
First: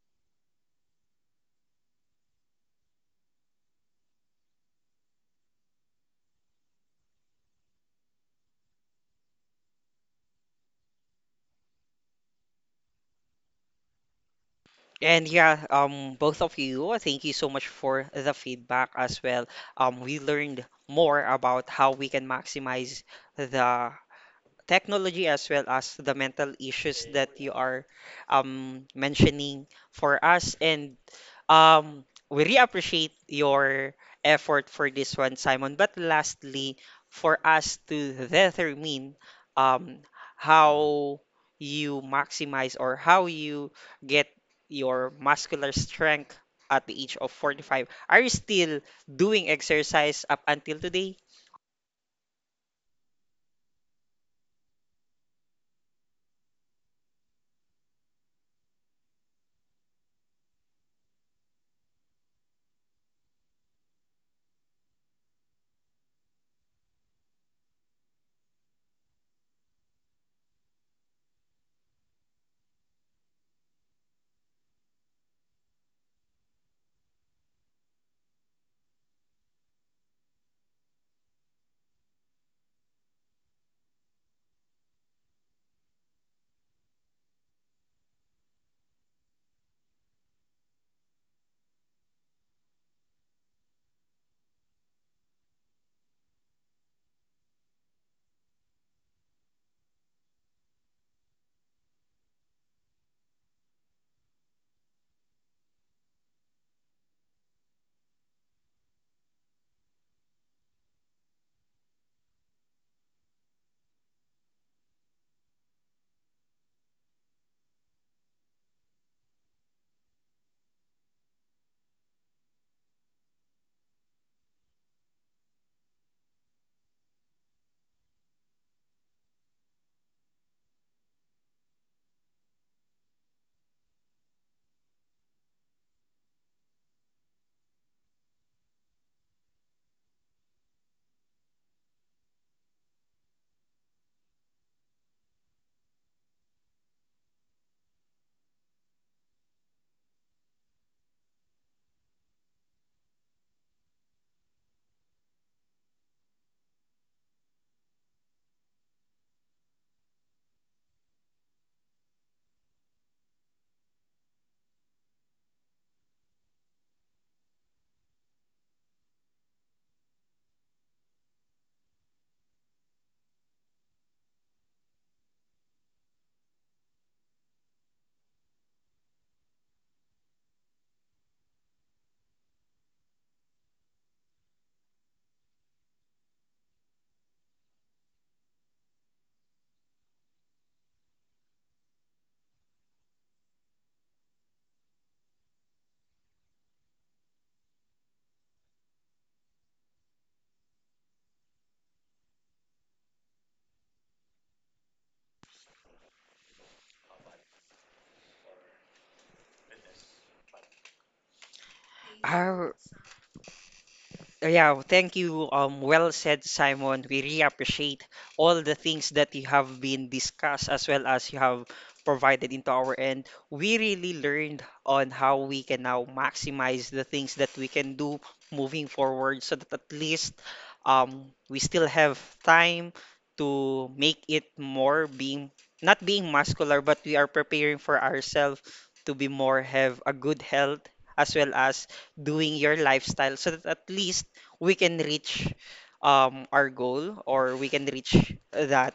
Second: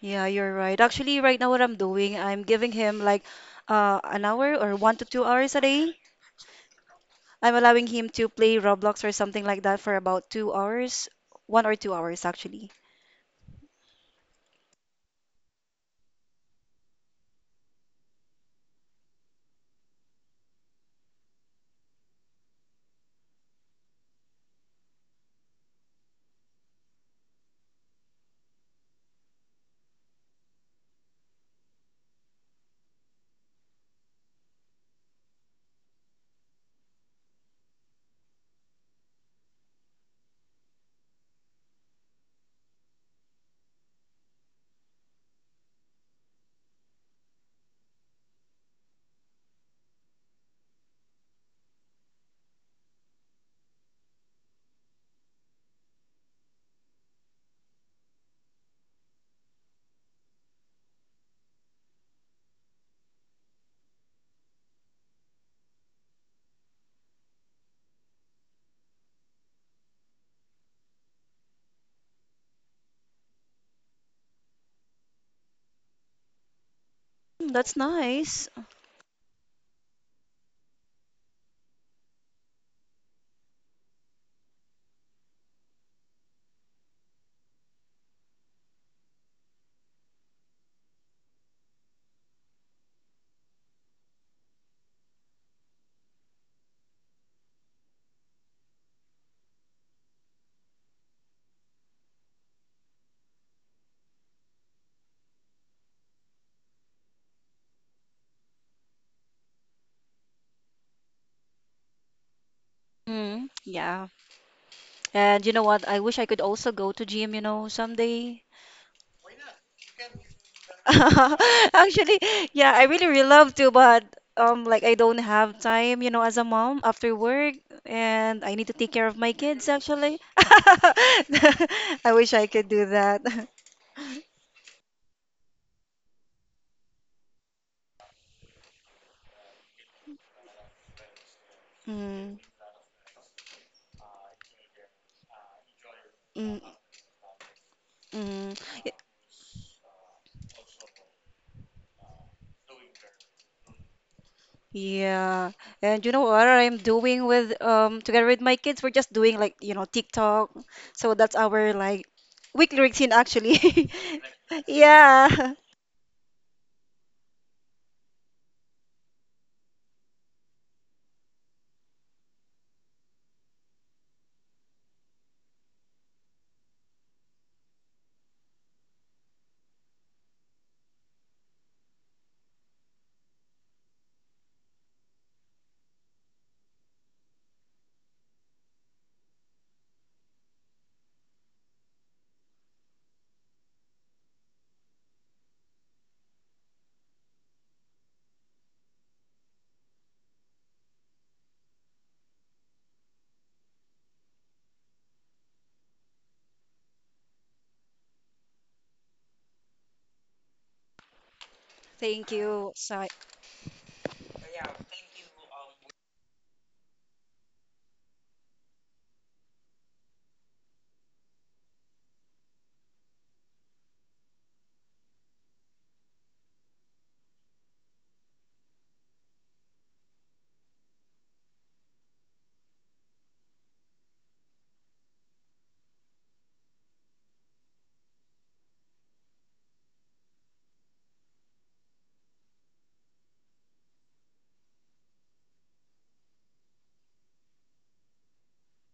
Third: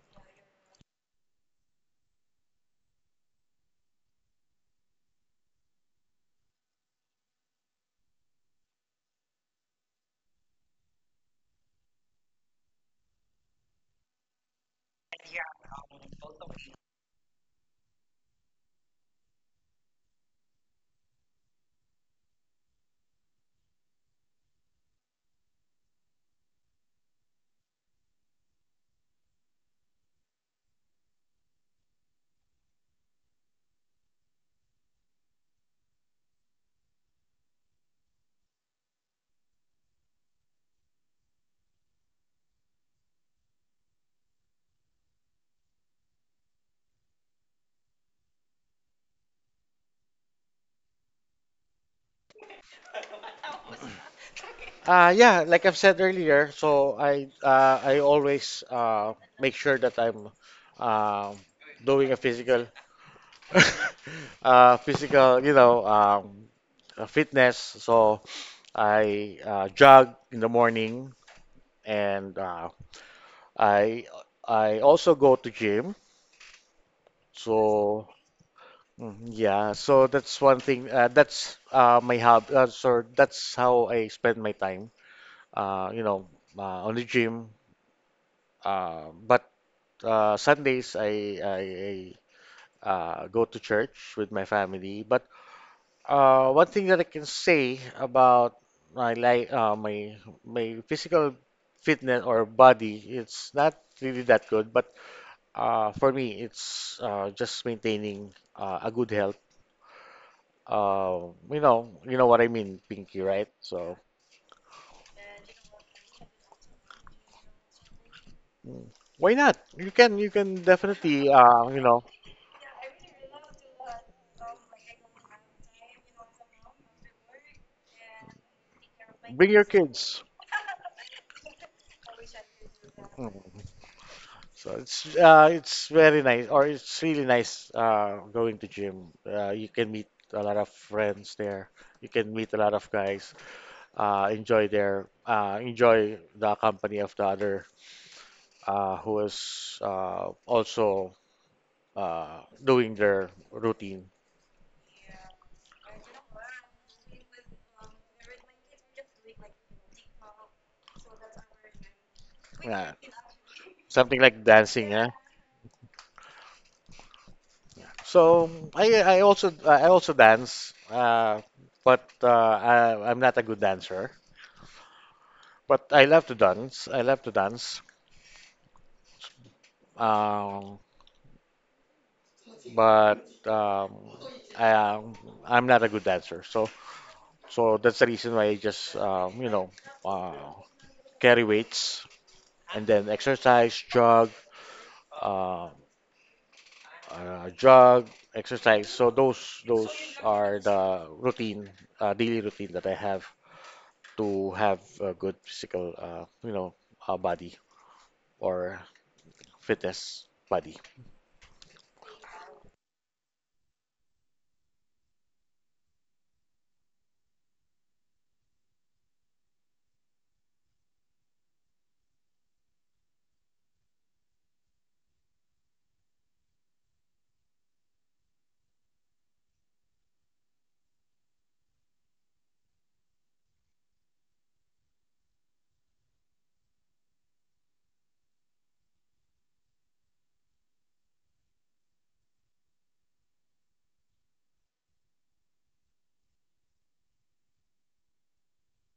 [SPEAKER 2] Yeah, you're right. Actually, right now, what I'm doing, I'm giving him like an hour, or 1 to 2 hours a day. I'm allowing him to play Roblox or something like that for about 2 hours, 1 or 2 hours actually.
[SPEAKER 1] And yeah, both of you, thank you so much for the feedback as well. We learned more about how we can maximize the technology as well as the mental issues that you are mentioning for us. And Um, we really appreciate your effort for this one, Simon. But lastly, for us to determine um, how you maximize or how you get your muscular strength at the age of 45, are you still doing exercise up until today?
[SPEAKER 3] Yeah, like I've said earlier, so I always make sure that I'm um doing a physical physical, fitness. So I jog in the morning, and I I also go to gym.
[SPEAKER 2] Mm, that's
[SPEAKER 3] So
[SPEAKER 2] nice.
[SPEAKER 3] mm, yeah, so that's one thing. That's my hobby. So that's how I spend my time. Uh, you know, on the gym. But Sundays I go to church with my family. But one thing that I can say about my my my physical fitness or body, it's not really that good. But for me, it's just maintaining a good health. You know what I mean, Pinky, right?
[SPEAKER 2] Mm,
[SPEAKER 3] So
[SPEAKER 2] yeah. And you know what? I wish I could also go to gym, you know, someday.
[SPEAKER 3] mm, why not? You can definitely,
[SPEAKER 2] Actually, yeah, I really, really love to, but like, I don't have time, you know, as a mom after work, and I need to take care of my
[SPEAKER 3] bring your
[SPEAKER 2] kids, actually.
[SPEAKER 3] kids.
[SPEAKER 2] I wish I could do that.
[SPEAKER 3] Mm. So it's very nice, or it's really nice going to gym. You can meet a lot of friends there. You can
[SPEAKER 2] Mm,
[SPEAKER 3] meet a lot of guys. Enjoy the
[SPEAKER 2] mm,
[SPEAKER 3] company of the other
[SPEAKER 2] mm. Y-
[SPEAKER 3] who is also doing their routine.
[SPEAKER 2] Yeah. And you know what I'm doing with, together with my kids, we're just doing, like, you know, TikTok. So that's our like weekly
[SPEAKER 3] Yeah.
[SPEAKER 2] routine actually.
[SPEAKER 3] Something like dancing, yeah.
[SPEAKER 2] Yeah.
[SPEAKER 3] So I also dance, but I, I'm not a good dancer. But I love to dance. I love to dance. Um, but um, I, um, I'm not a good dancer. So so that's the reason why I just uh, carry weights and then exercise, jog, um jog, exercise. So those are the routine, daily routine that I have to have a good physical, body or fitness body.
[SPEAKER 2] Thank you, Si.
[SPEAKER 1] Yeah, well, thank you. Well said, Simon. We really appreciate all the things that you have been discussed as well as you have provided into our end. We really learned on how we can now maximize the things that we can do moving forward so that at least we still have time to make it more being not being muscular, but we are preparing for ourselves to be more have a good health as well as doing your lifestyle so that at least we can reach our goal or we can reach that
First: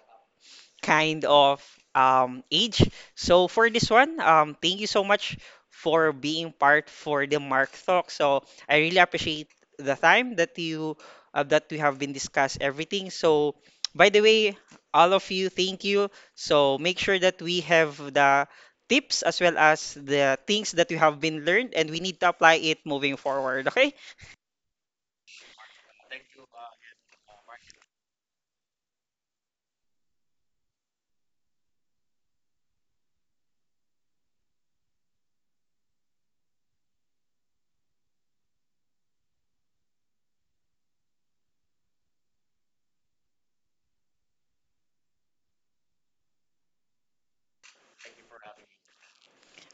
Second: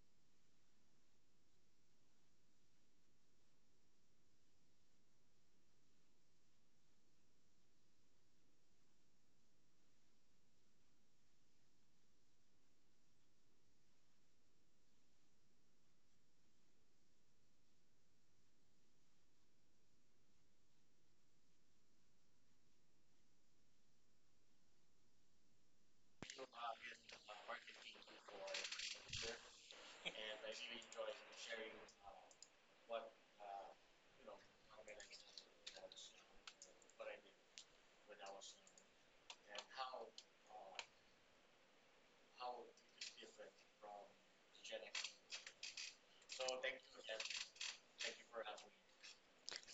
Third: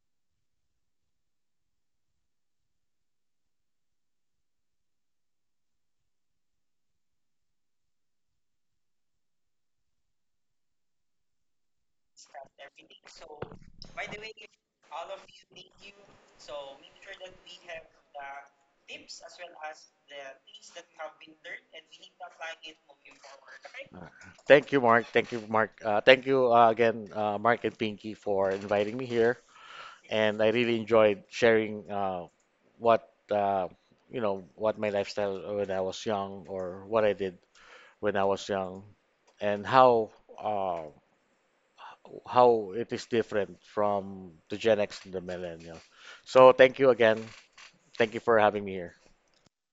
[SPEAKER 1] kind of age. So for this one, thank you so much for being part for the Mark Talk. So I really appreciate the time that you that we have been discuss everything. So by the way, all of you, thank you. So make sure that we have the tips as well as the things that we have been learned and we need to apply it moving forward. Okay.
[SPEAKER 3] Uh, Thank you, Mark. Thank you, Mark. Thank you again, Mark and Pinky, for inviting me here. And I really enjoyed sharing what uh, what my lifestyle when I was young, or what I did when I was young, and uh, how it is different from the Gen X and the millennial. So thank you again. Thank you for having me here.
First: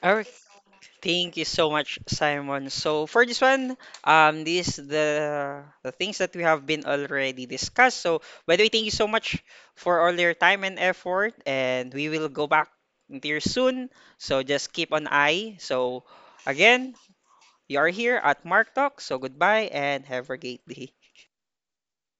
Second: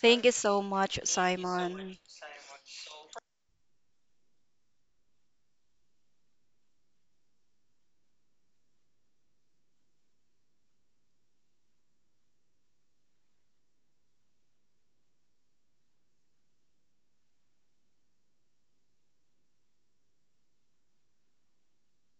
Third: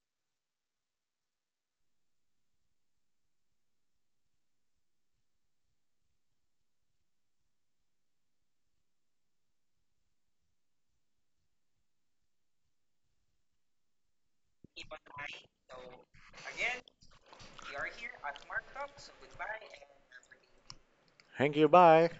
[SPEAKER 2] Thank
[SPEAKER 1] Okay.
[SPEAKER 2] you so much,
[SPEAKER 1] Thank you so much,
[SPEAKER 2] Simon.
[SPEAKER 1] Simon. So for this one, these the things that we have been already discussed. So by the way, thank you so much for all your time and effort, and we will go back here soon. So just keep an eye. So again, you are here at Mark Talk. So goodbye and have a great day.
[SPEAKER 3] Thank you. Bye.